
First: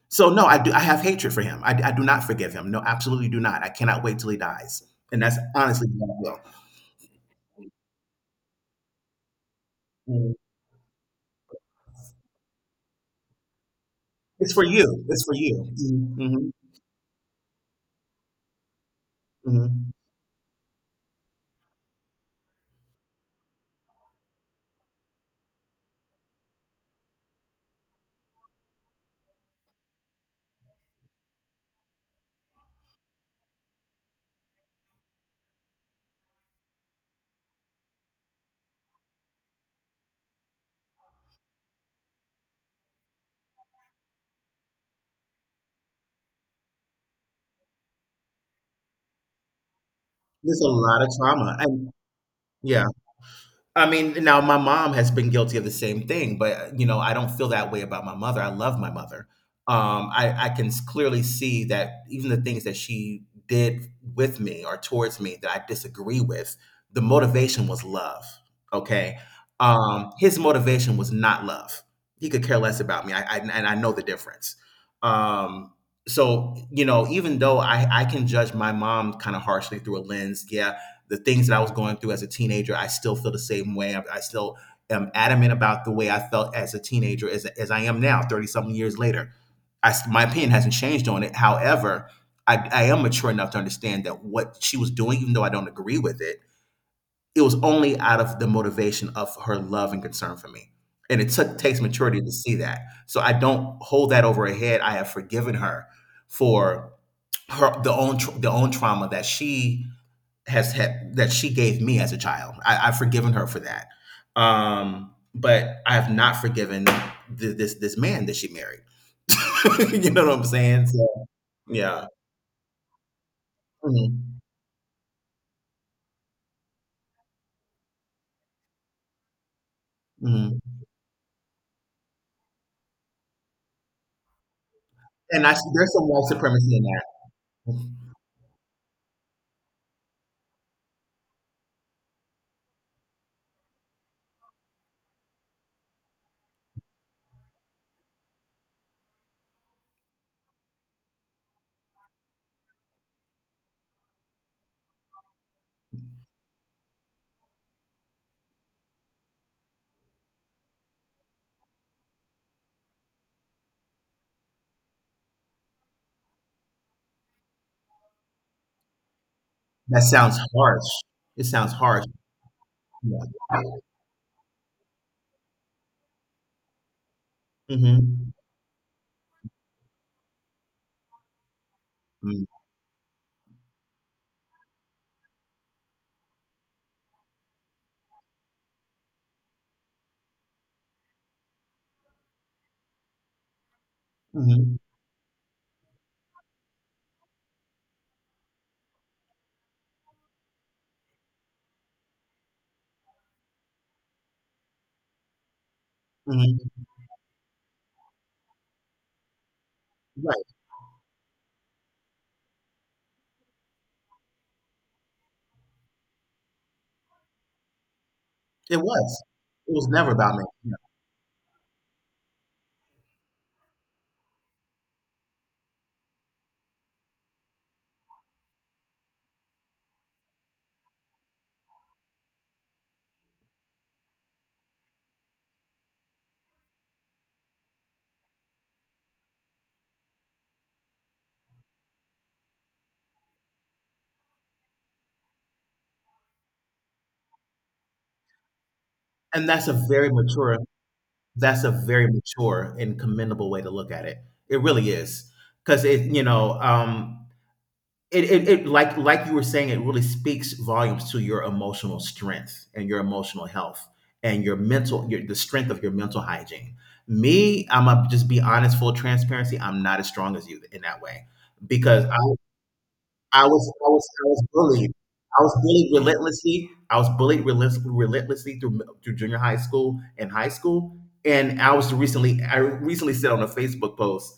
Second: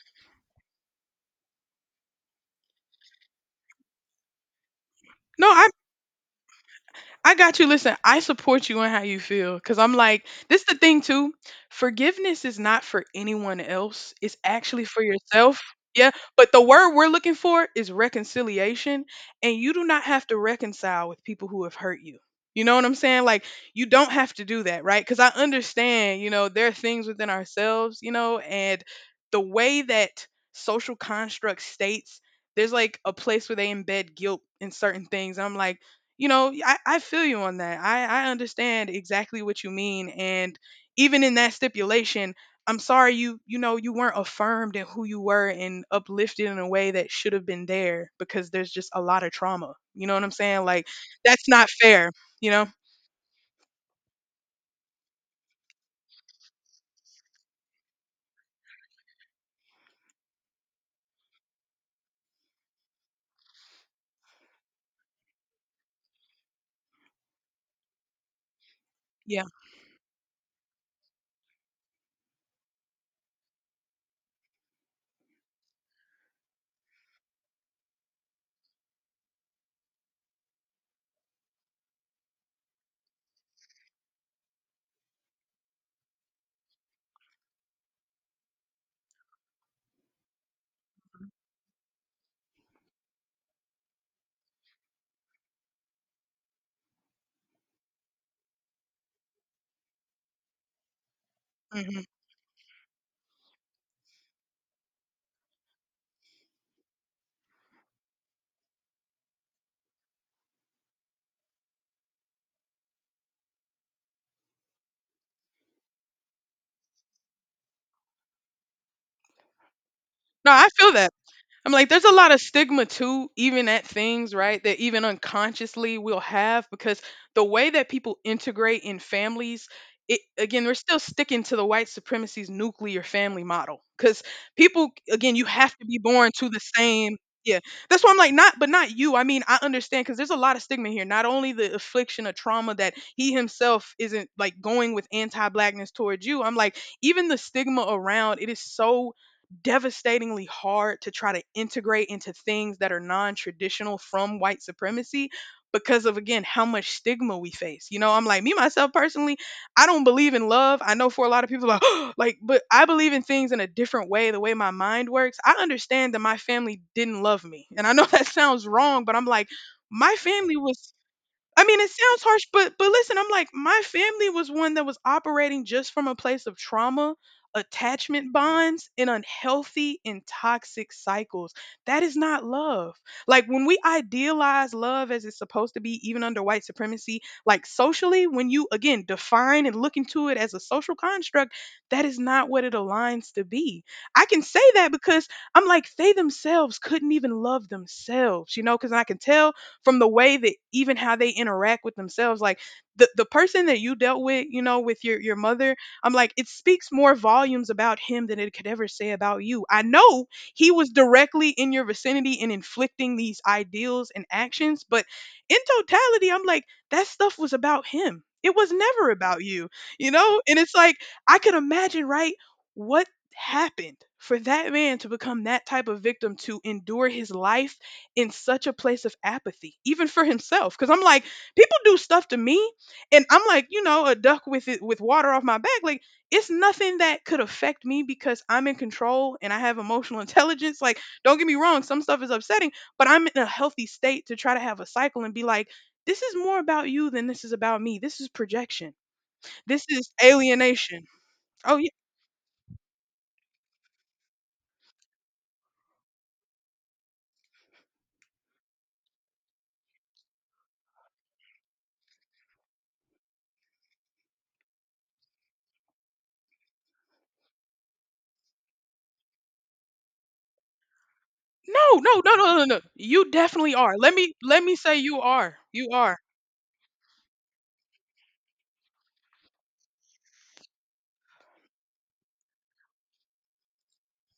So no, I have hatred for him. I do not forgive him, no, absolutely do not. I cannot wait till he dies, and that's No, I honestly what I I got you. Listen, I support you in how you feel because I'm like, will. this the thing too. Forgiveness is not for anyone else, it's It's for actually for you. It's for yourself. you. Yeah. Mhm, mhm, But the word we're looking for is reconciliation. And you do mhm. not have to reconcile with people who have hurt you. You know what I'm saying? Like, you don't have to do that, right? Because I understand, you know, there are things within ourselves, you know, and the way that social construct states, there's like a place where they embed guilt in certain things. I'm like, you know I feel you on that. I understand exactly what you mean, and even in that stipulation, I'm sorry, you know you weren't affirmed in who you were and uplifted in a way that should have been there, because there's just a lot of trauma. You know what I'm There's saying? a Like, lot of that's trauma, not and fair, you know? yeah. I mean, now my mom has been guilty of the same thing, but you know, I don't feel that way about my mother. I love my mother. I can clearly see that even the things that she did with me or towards me that I disagree with, the motivation was love. Okay. Yeah. His motivation was not love. He could care less about me. I and I know the difference. Um, so you know, even though I can judge my mom kind of harshly through a lens, yeah, the things that I was going through as a teenager, I still feel the same way. I still am adamant about the way I felt as a teenager as I am now, 30 something years later. My opinion hasn't changed on it. However, I am mature enough to understand that what she was doing, even though I don't agree with it, it was only out of the motivation of her love and concern for me. And it takes Hmm. maturity to see that. So I don't hold that over her head. I have forgiven her for her the own tr the own trauma that she has had that she gave me as a child. I, I've forgiven her for that, but I have not forgiven this man that she married. You know what I'm No, I saying? feel So that. I'm like, there's yeah. a lot of stigma too, even at things, Mhm. right? That even unconsciously we'll have because the way that people integrate in families, it Mhm. again, we're still sticking to the white supremacy's nuclear family model. Because people, again, And you I, have to there's be some white born to the supremacy in same. Yeah, that. that's why I'm like, not, but not you. I mean, I understand because there's a lot of stigma here. Not only the affliction of trauma that he himself isn't like going with anti blackness towards you. I'm like, even the stigma around it is so devastatingly hard to try to integrate into things that are non-traditional from white supremacy because of again how much stigma we face. You know, I'm like, me myself personally, I don't believe in love. I know for a lot of people like like, but I believe in things in a different way, the way my mind works. I understand that my family didn't love me. And I know that sounds wrong, but I'm like, That my sounds family harsh. was, It I sounds mean, it harsh. sounds harsh, but listen, I'm like, Yeah. my family was one that was operating just from a place of trauma, Mm-hmm. attachment bonds, and unhealthy and toxic cycles. That is not love. Like, when we idealize love as it's supposed to be, even under white supremacy, like socially, when you again define and look into it as a social construct, that is not what it aligns to be. I can say Mm-hmm. that because I'm like, they themselves couldn't even love themselves, you know, because I can tell from the way that even how they interact with themselves, like the person that you dealt with, you know, with your mother. I'm like, it Hmm. speaks more volumes about him than it could ever say about you. I know Right. he was directly in your vicinity and inflicting these ideals and actions, but in totality, I'm like that stuff was about him, it was It never was. about you. It was never You about know, me. and Yeah. it's like, I could imagine, right, what happened for that man to become that type of victim to endure his life in such a place of apathy, even for himself. Cause I'm like, people do stuff to me, and I'm like, you know, a duck with it with water off my back. Like, it's nothing that could affect me because I'm in control and I have emotional intelligence. Like, don't get me wrong, some stuff is upsetting, but I'm in a healthy state to try to have a cycle and be like, this is more about you than this is about me. This is projection. And that's a This very is mature alienation. That's a Oh yeah. very mature and commendable way to look at it. It really is. Because it, you know, it like you were saying, it really speaks volumes to your emotional strength and your emotional health and your mental, your, the strength of your mental hygiene. Me, I'm gonna just be honest, full transparency. I'm not as strong as you in that way No, because I no, no, no, no, no, no. You I was definitely I are. was Let I me was let me bullied. say you I was are. You bullied are. relentlessly. I was bullied relentlessly, relentlessly through junior high school. And I recently said on a Facebook post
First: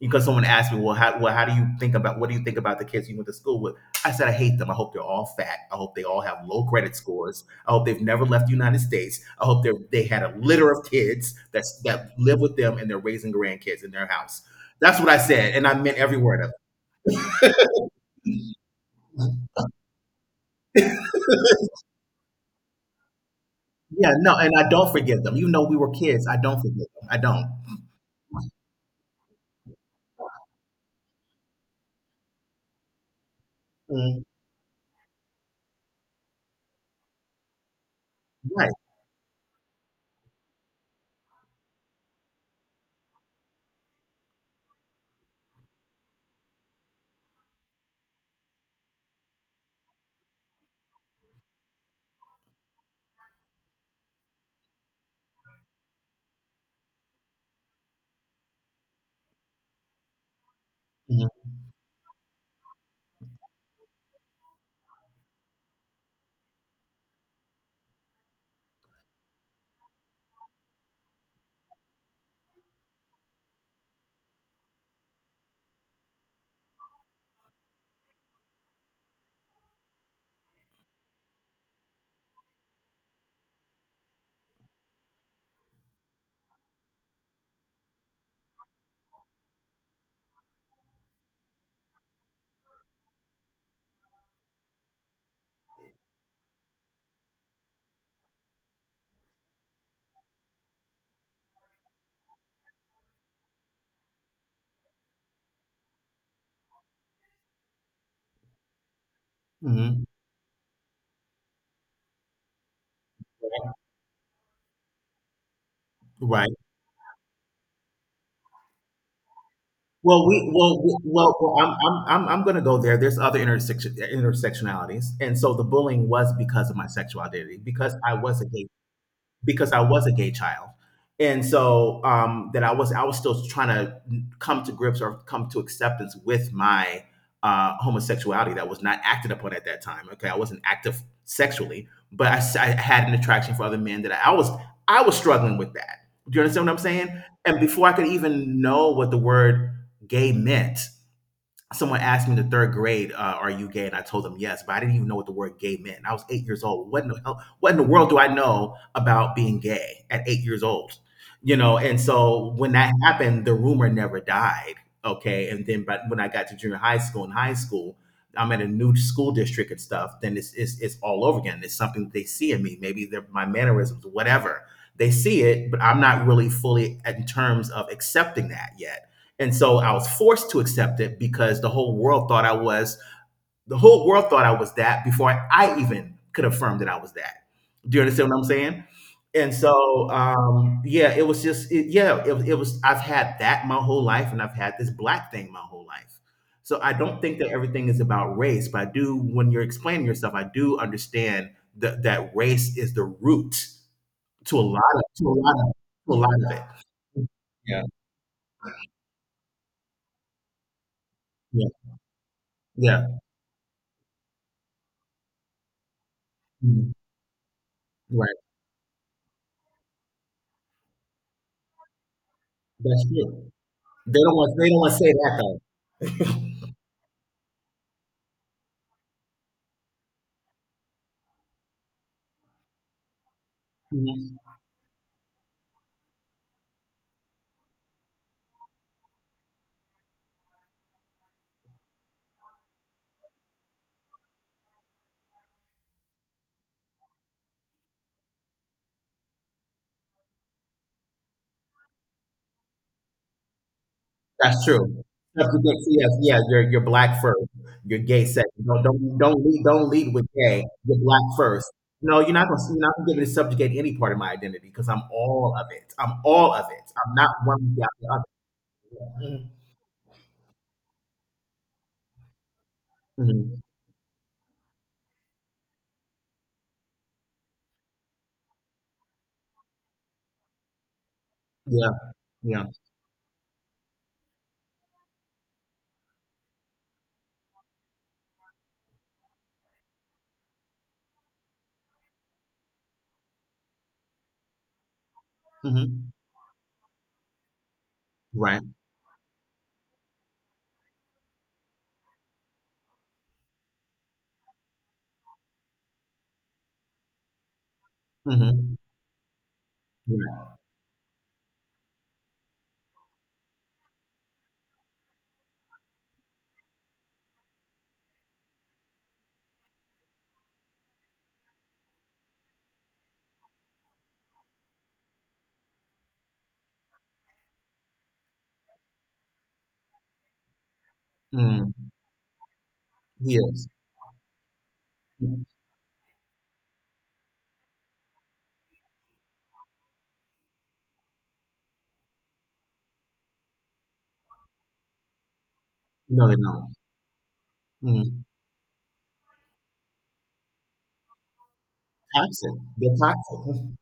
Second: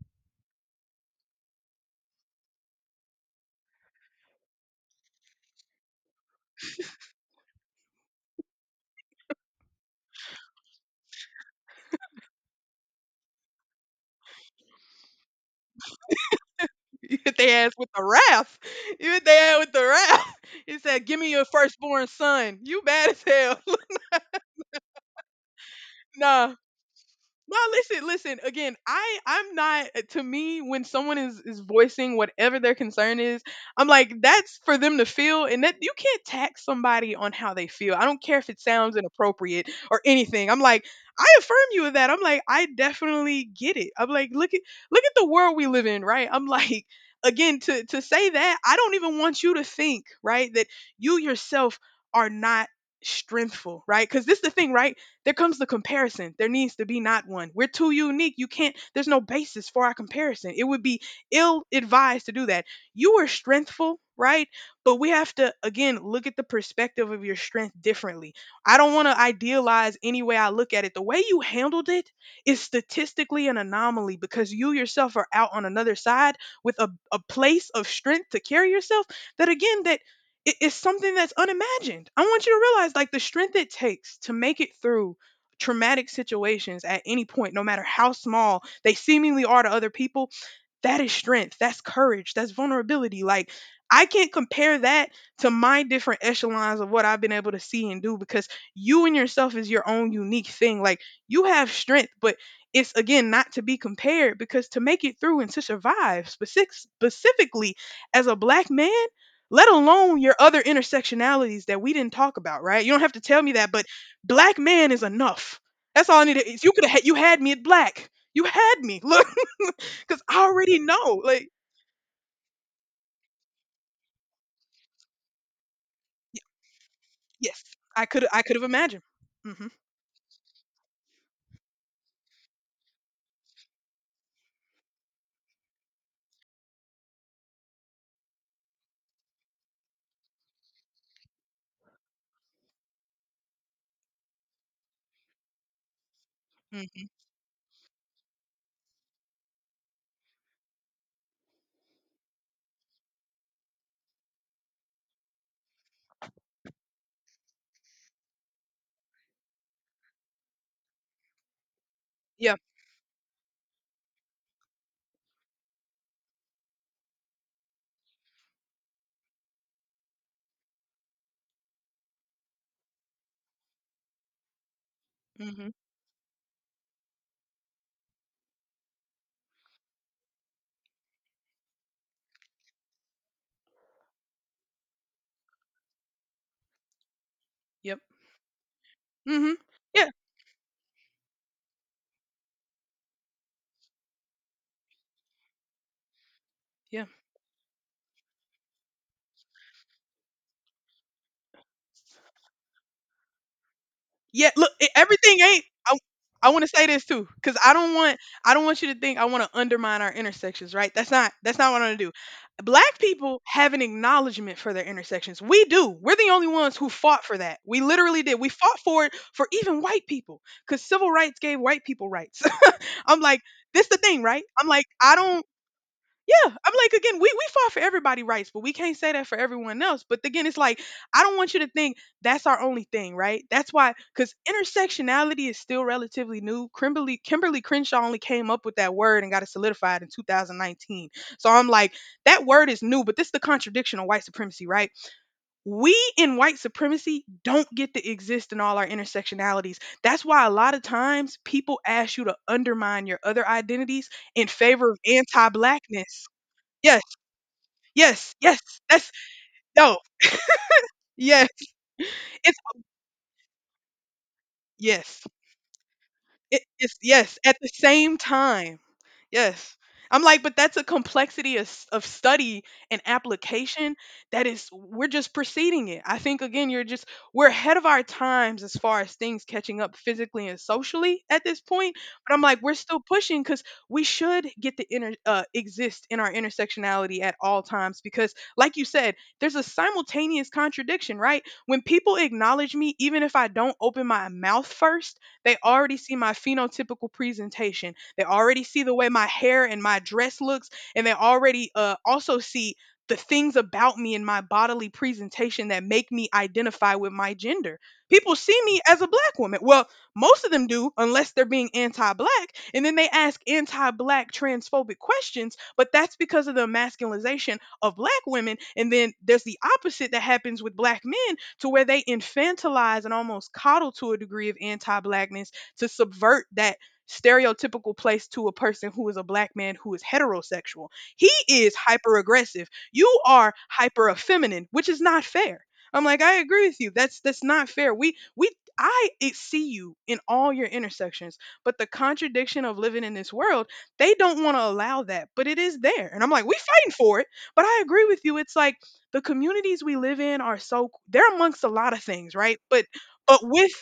because someone asked me, well how do you think about what do you think about the kids you went to school with? I said I hate them. I hope they're all fat. I hope they all have low credit scores. I hope they've never left the United States. I hope they had a litter of kids that's that live with them and they're raising grandkids in their house. That's what I said, and I meant every word of it. You hit their ass with the wrath. You hit their ass with the wrath. He said, "Give me your firstborn son. You bad as hell." Yeah, no, and I don't forget them. You know, we were kids, I Nah, don't forget them. I don't. no, listen, listen. Again, I'm not, to me when someone is voicing whatever their concern is, I'm like, Mm, that's for them to feel, and that you can't tax somebody on how they feel. I don't care if it right. sounds inappropriate or anything. I'm like, I affirm you of that. I'm like, I definitely get it. I'm like, look at the world we live in, right? I'm like, again, to say that, I don't even want you to think, right, that you yourself are not strengthful, right? Cuz this is the thing, right? There comes the comparison. There needs to be not one. We're too unique. You can't, there's no basis for our comparison. It would be Mhm, ill advised to do that. You are strengthful, right? But we have to, again, look at the perspective of your strength differently. I don't want to idealize any way I look at it. The way you handled it is statistically an anomaly because you yourself are out on another side with a place of strength to carry yourself that, again, that it's something that's unimagined. I want you to realize like the strength it takes to make it through traumatic situations at any point, no matter how small they seemingly are to other people, that is strength. That's courage. That's vulnerability. Like, I can't compare that to my different echelons of what I've been able to see and do because you and yourself is your own unique thing. Like, you have strength, but it's again not to be compared because to make it through and to survive specifically as a black man, let mhm, alone your other intersectionalities that we didn't talk about, right? You don't have to tell me that, but black man is enough. That's all I needed. right. You could have you had me at black. You had me. Look, because Well, I we already well we- know. well, Like well I'm gonna go there. There's other intersectionalities, and so the bullying was y- because of my sexual identity yes, because I was I a could have gay imagined. Hmm. because I was a gay child. And so that I was still trying to come to grips or come to acceptance with my homosexuality that was not acted upon at that time. Okay, I wasn't active sexually, but I had an attraction for other men that I was I was struggling with that. Do you understand what I'm Hmm. saying? And before I could even know what the word gay meant, someone asked me in the third grade, "Are you gay?" And I told them yes, but I didn't even know what the word "gay" meant. I was 8 years old. What in the world do I know about being gay at 8 years old? You know, and so Yeah. when that happened, the rumor never died. Okay, and then but when I got to junior high school and high school, I'm in a new school district and stuff. Then it's all over again. It's something that they see in me. Maybe they're my mannerisms, whatever. They see Hmm. it, but I'm not really fully in terms of accepting that yet, and so I was forced to accept it because the whole world thought I was, the whole world thought I was that before I, even could affirm that I was that. Do Yep. you understand what I'm saying? And Hmm. Yeah. so, yeah, it was just, it, yeah, it was, I've had that my whole life and I've had this black thing my whole life. So I Yeah. don't think that everything is about race, but I do, when you're explaining yourself, I do understand that, that race is the root Yeah, to a look, lot e of, everything ain't I. to a lot I of wanna say this too, it. cause I Yeah. don't want, I don't want you to think I wanna undermine our intersections, right? That's Yeah. not what I am going to do. Black Yeah. people have an acknowledgement for their intersections. We do. We're the only ones who Mhm. fought for that. We literally Right. did. We fought for it for even white people, cause civil rights gave white people rights. That's I'm like, true. this the thing, right? They I'm don't like, want to say I that don't. though. Yeah, I'm like again, we fought for everybody' rights, but we can't say that for everyone else. But again, it's like I don't want you to think that's our only thing, right? That's why, because Mhm. intersectionality is still relatively new. Kimberly Crenshaw only came up with that word and got it solidified in 2019. So I'm like, that word is new, but this is the contradiction of white supremacy, right? We in white supremacy don't get to exist in all our intersectionalities. That's why a lot of times people ask you to undermine your other identities in That's favor of true. That's what they see, anti-blackness. yeah, you're Yes, black first. You're gay yes, yes, second. Don't that's don't don't lead don't no, lead with gay. You're black yes, first. No, it's you're not gonna give me to subjugate any part of my identity because I'm yes. all of it. I'm all of it. It's I'm not yes, at the one without the same other. time. Yes. I'm like, but that's a complexity of, of study and Hmm. application that is, we're just preceding it. I think, again, you're just, we're ahead of our times as far as things catching up physically and socially at this Yeah, point. But I'm like, yeah. we're still pushing because we should get to exist in our intersectionality at all times. Because, like you said, there's a simultaneous contradiction, right? When people acknowledge me, even if I don't open my mouth first, they already Hmm. see my phenotypical presentation. They Right. already see the way my hair and my dress looks, and they already also see the things about me in my bodily presentation that make me identify with my gender. People see Hmm. me as a black woman. Well, most of Right. them do, unless they're being anti black. And then they ask anti black transphobic questions, but that's because of the emasculation of black women. And then there's the opposite that happens with black men, to where they infantilize and almost coddle to a degree of anti-blackness to subvert that stereotypical place to a person who is a black man who is heterosexual. He Mm. is hyper aggressive. You are Yes. hyper effeminate, which is not fair. I'm like, I agree with you. That's not fair. We I see you in all your intersections, but the contradiction of living in this world, they don't want to allow that, but it is there. And No, I'm they're like, we not. fighting for it. But I agree with Mm. you. It's like the communities we live in are so they're amongst a lot of things, Toxic. right? But They're but toxic. with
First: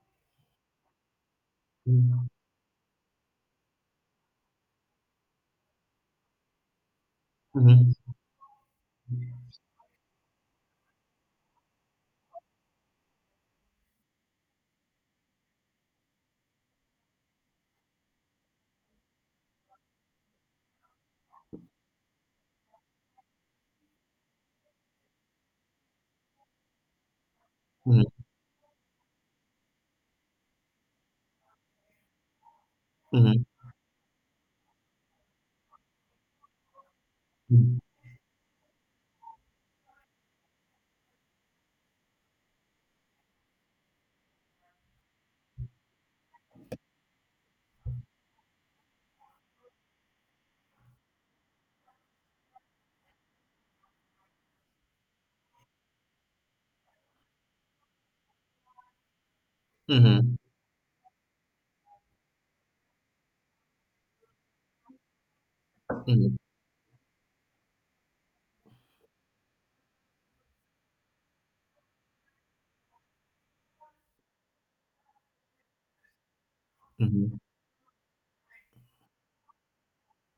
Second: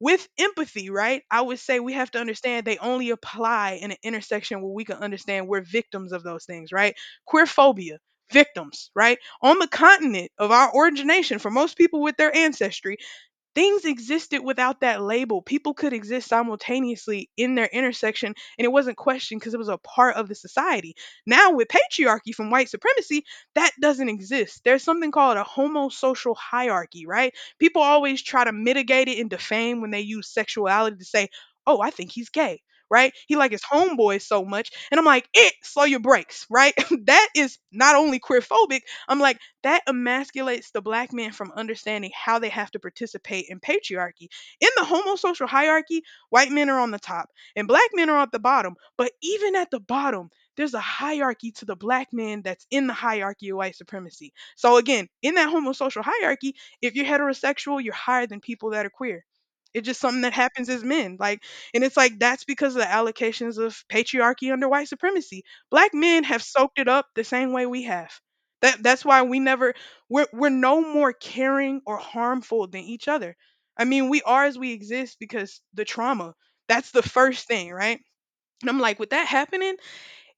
with empathy, right? I would say we have to Mm-hmm. understand they only apply in an intersection where we can understand we're victims of those things, right? Queer phobia, Mm-hmm. victims, right? On the continent of our origination, for most people with their ancestry, things existed without that label. People could exist simultaneously in their intersection and it wasn't questioned because it was a part of the society. Now, with patriarchy from white supremacy, that doesn't exist. There's something called a homosocial hierarchy, right? People always try to mitigate it and defame when they use sexuality to say, oh, I think he's gay. Right? He Mm-hmm. like his homeboys so much. And I'm like, it slow your brakes, right? That is not only queerphobic, I'm like, that emasculates the black man from understanding how they have to participate in patriarchy. In the homosocial hierarchy, white men are on the top and black men are at the bottom. But even at the bottom, there's a hierarchy to the black man that's in the hierarchy of white supremacy. So again, in that homosocial hierarchy, if you're heterosexual, you're higher than people that are queer. It's just something that Mhm. happens as men. Like, and it's like that's because of the allocations of patriarchy under white supremacy. Black men Mhm. have soaked it up the same way we have. That's why we never, we're no more caring or harmful than each other. I mean, we are as we exist because the trauma. That's the Mhm. first thing, right? And I'm like, with that happening,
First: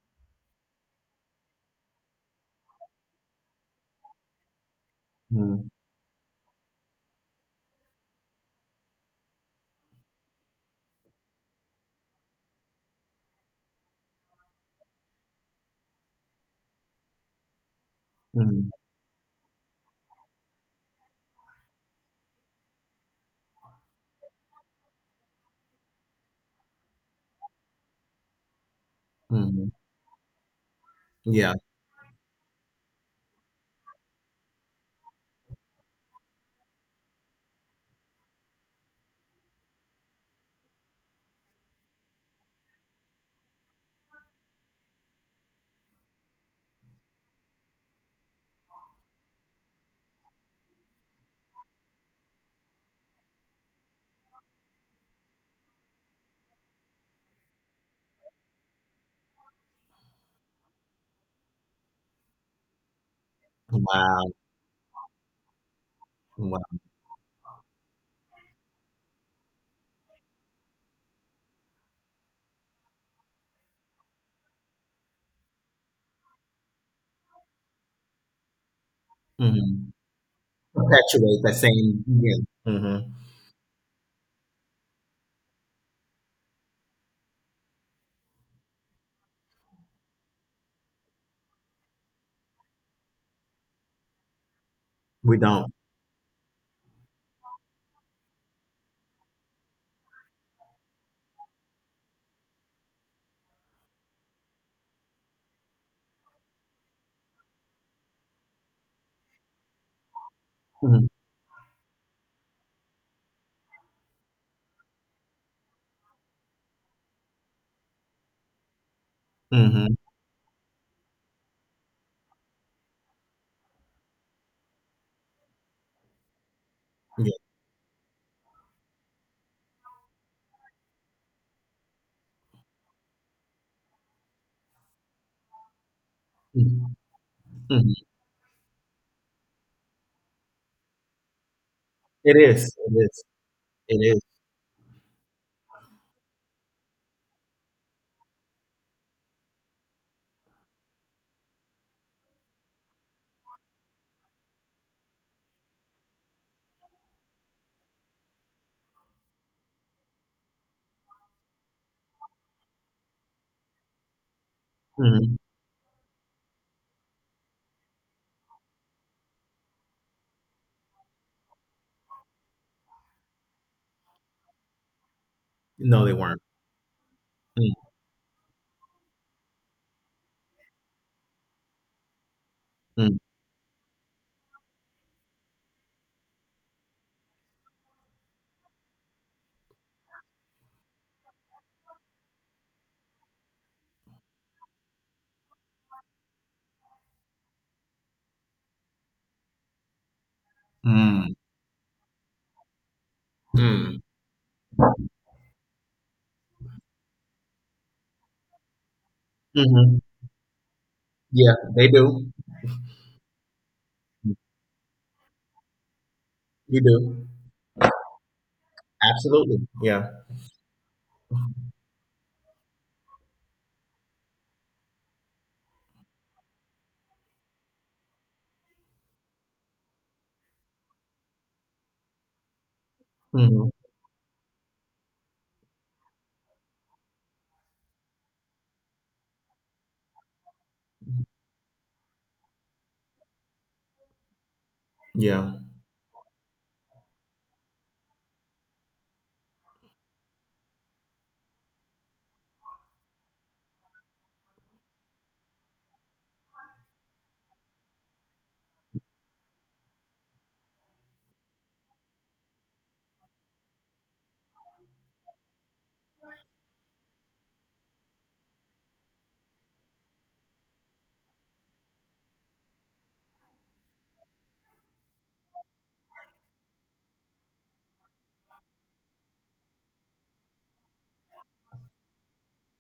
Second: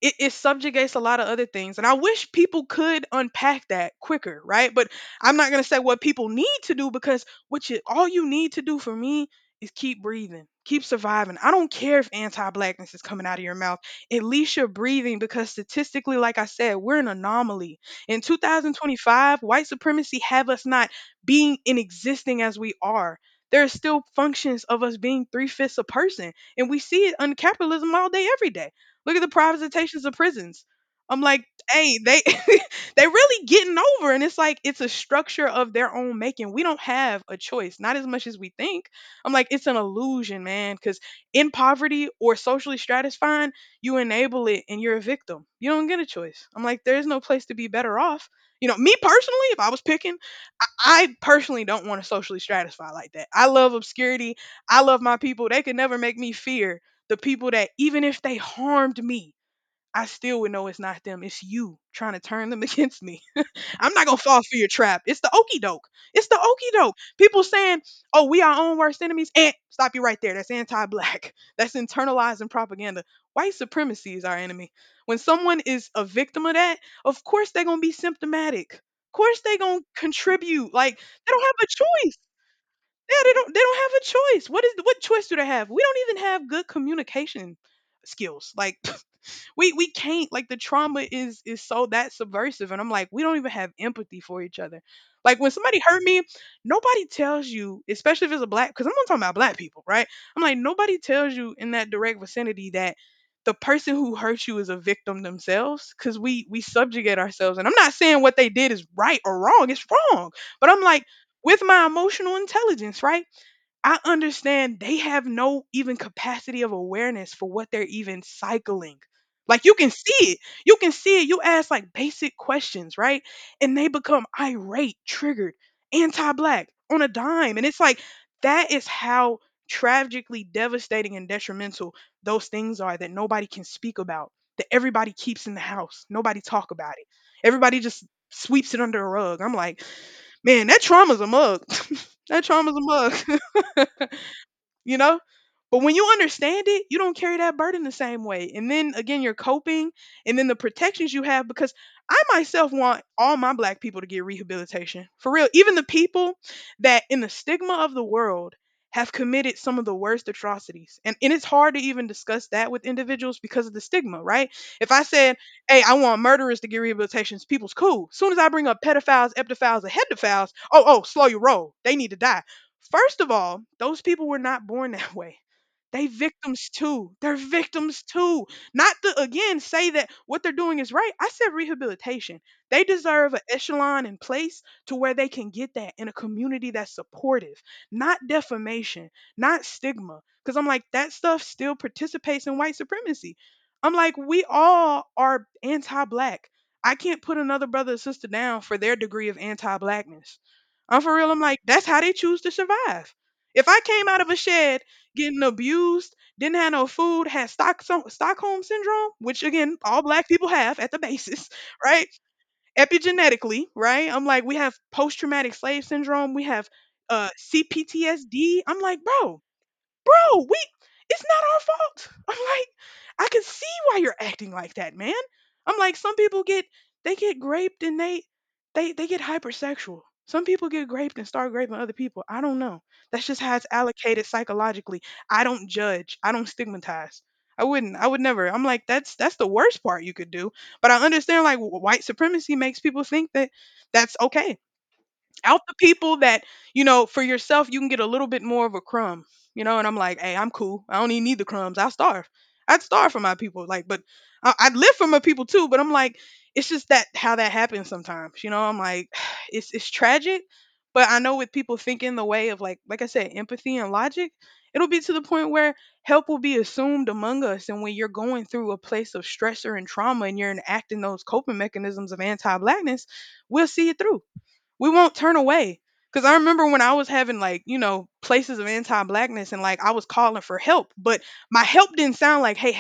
it subjugates a lot of other things. And I wish people could unpack that quicker, right? But I'm not gonna Mhm. say what people need to do because what you all you need to do for me is keep breathing, keep surviving. I don't care if anti-blackness is coming out of your mouth. At least you're breathing because statistically, like I said, we're an anomaly. In Mhm. 2025, white supremacy have us not being and existing as we are. There are still functions of us being three fifths a person, and we see it on capitalism all day, every day. Look at the Mhm. privatizations of prisons. I'm like, Yeah. hey, they they really getting over, and it's like it's a structure of their own making. We don't have a choice, not as much as we think. I'm like, it's an illusion, man, because in poverty or socially stratifying, you enable it, and you're a victim. You don't get a choice. I'm like, there is no place to be better off. You know, me personally, if I was picking, I personally don't want to socially stratify like that. I love obscurity. I love my people. They could never make me fear the people that even if they harmed me, I still would know it's not them. It's you trying to turn them against me. I'm not gonna Wow. fall for your trap. It's the okey doke. It's the okey Wow. doke. People saying, "Oh, we our own worst enemies." And stop you right there. That's anti-black. That's internalizing propaganda. White supremacy is our enemy. When someone is a victim of that, of course they're gonna be symptomatic. Of course they're gonna Mhm. contribute. Like they Perpetuate don't have that a same. choice. Yeah. Mhm. Yeah, they don't have a choice. What choice do they have? We don't even have good communication skills. Like we can't like the trauma is so that subversive and I'm like we don't even have empathy for each other. We Like when don't. somebody hurt me, nobody tells you, especially if it's a black cuz I'm not talking about black people, right? I'm like nobody tells you in that direct vicinity that the person who hurt you is a victim themselves cuz we subjugate ourselves and I'm not saying what they did is right or wrong, it's wrong. But I'm like, Mhm. with my emotional intelligence, right? I understand they have no even capacity of awareness for what they're even cycling. Like you can Mhm. see it. You can see it. You ask like basic questions, right? And they become irate, triggered, anti-black on a Yeah. dime. And it's like that is how tragically devastating and detrimental those things are that nobody can speak about. That everybody keeps in the house. Nobody talk Mhm. about it. Everybody Mhm. just sweeps it under a rug. I'm like, man, that trauma's a mug. It That is. trauma's a It mug. is. It is. You know? But when you understand it, you don't carry that burden the same way. And then again, you're coping and then the protections you have because I myself want all my black people to get rehabilitation. For real, even the people that in the stigma of the world have committed some of the worst atrocities. And it's hard to even discuss that with individuals because of the stigma, right? If I said, Mhm. hey, I want murderers to get rehabilitations, people's cool. Soon as I bring up pedophiles, epidophiles, and hedophiles, oh, oh, slow your roll. They need to die. First of all, those people were not born that way. No, They they weren't. victims too. They're Mm. victims too. Not to again say that what they're doing is right. I said rehabilitation. They Mm. deserve an echelon in place to where they can get that in a community that's supportive, not defamation, not stigma. Because I'm like, that stuff still participates in white supremacy. I'm like, we all are anti black. I can't put another brother or sister down for their degree of anti blackness. I'm for real. Mm. I'm like, that's how they choose to survive. If I Mm. came out of a shed getting abused, didn't have no food, had Stockholm syndrome, which again, Mhm. all black people have at the basis, Yeah, they right? do. Epigenetically, right? I'm like, we have post traumatic slave syndrome, we have You do. CPTSD. I'm like, bro, Absolutely. Yeah. We, it's not our fault. I'm like, I can see why you're acting like that, man. I'm like, some people get they get raped and they they get hypersexual. Some people get raped and start raping other people. I don't know. That's just how it's Mhm. allocated psychologically. I don't judge. I don't stigmatize. I wouldn't. I would never. I'm like that's the worst part you could do. But I understand like white supremacy makes people think that that's okay Yeah. out the people that you know for yourself you can get a little bit more of a crumb, you know. And I'm like, hey, I'm cool, I don't even need the crumbs, I starve, I'd starve for my people like but I'd live for my people too but I'm like it's just that how that happens sometimes, you know, I'm like it's tragic but I know with people thinking the way of like I said empathy and logic it'll be to the point where help will be assumed among us and when you're going through a place of stressor and trauma and you're enacting those coping mechanisms of anti-blackness we'll see it through, we won't turn away. Because I remember when I was having like, you know, places of anti blackness and like I was calling for help, but my help didn't sound like, hey,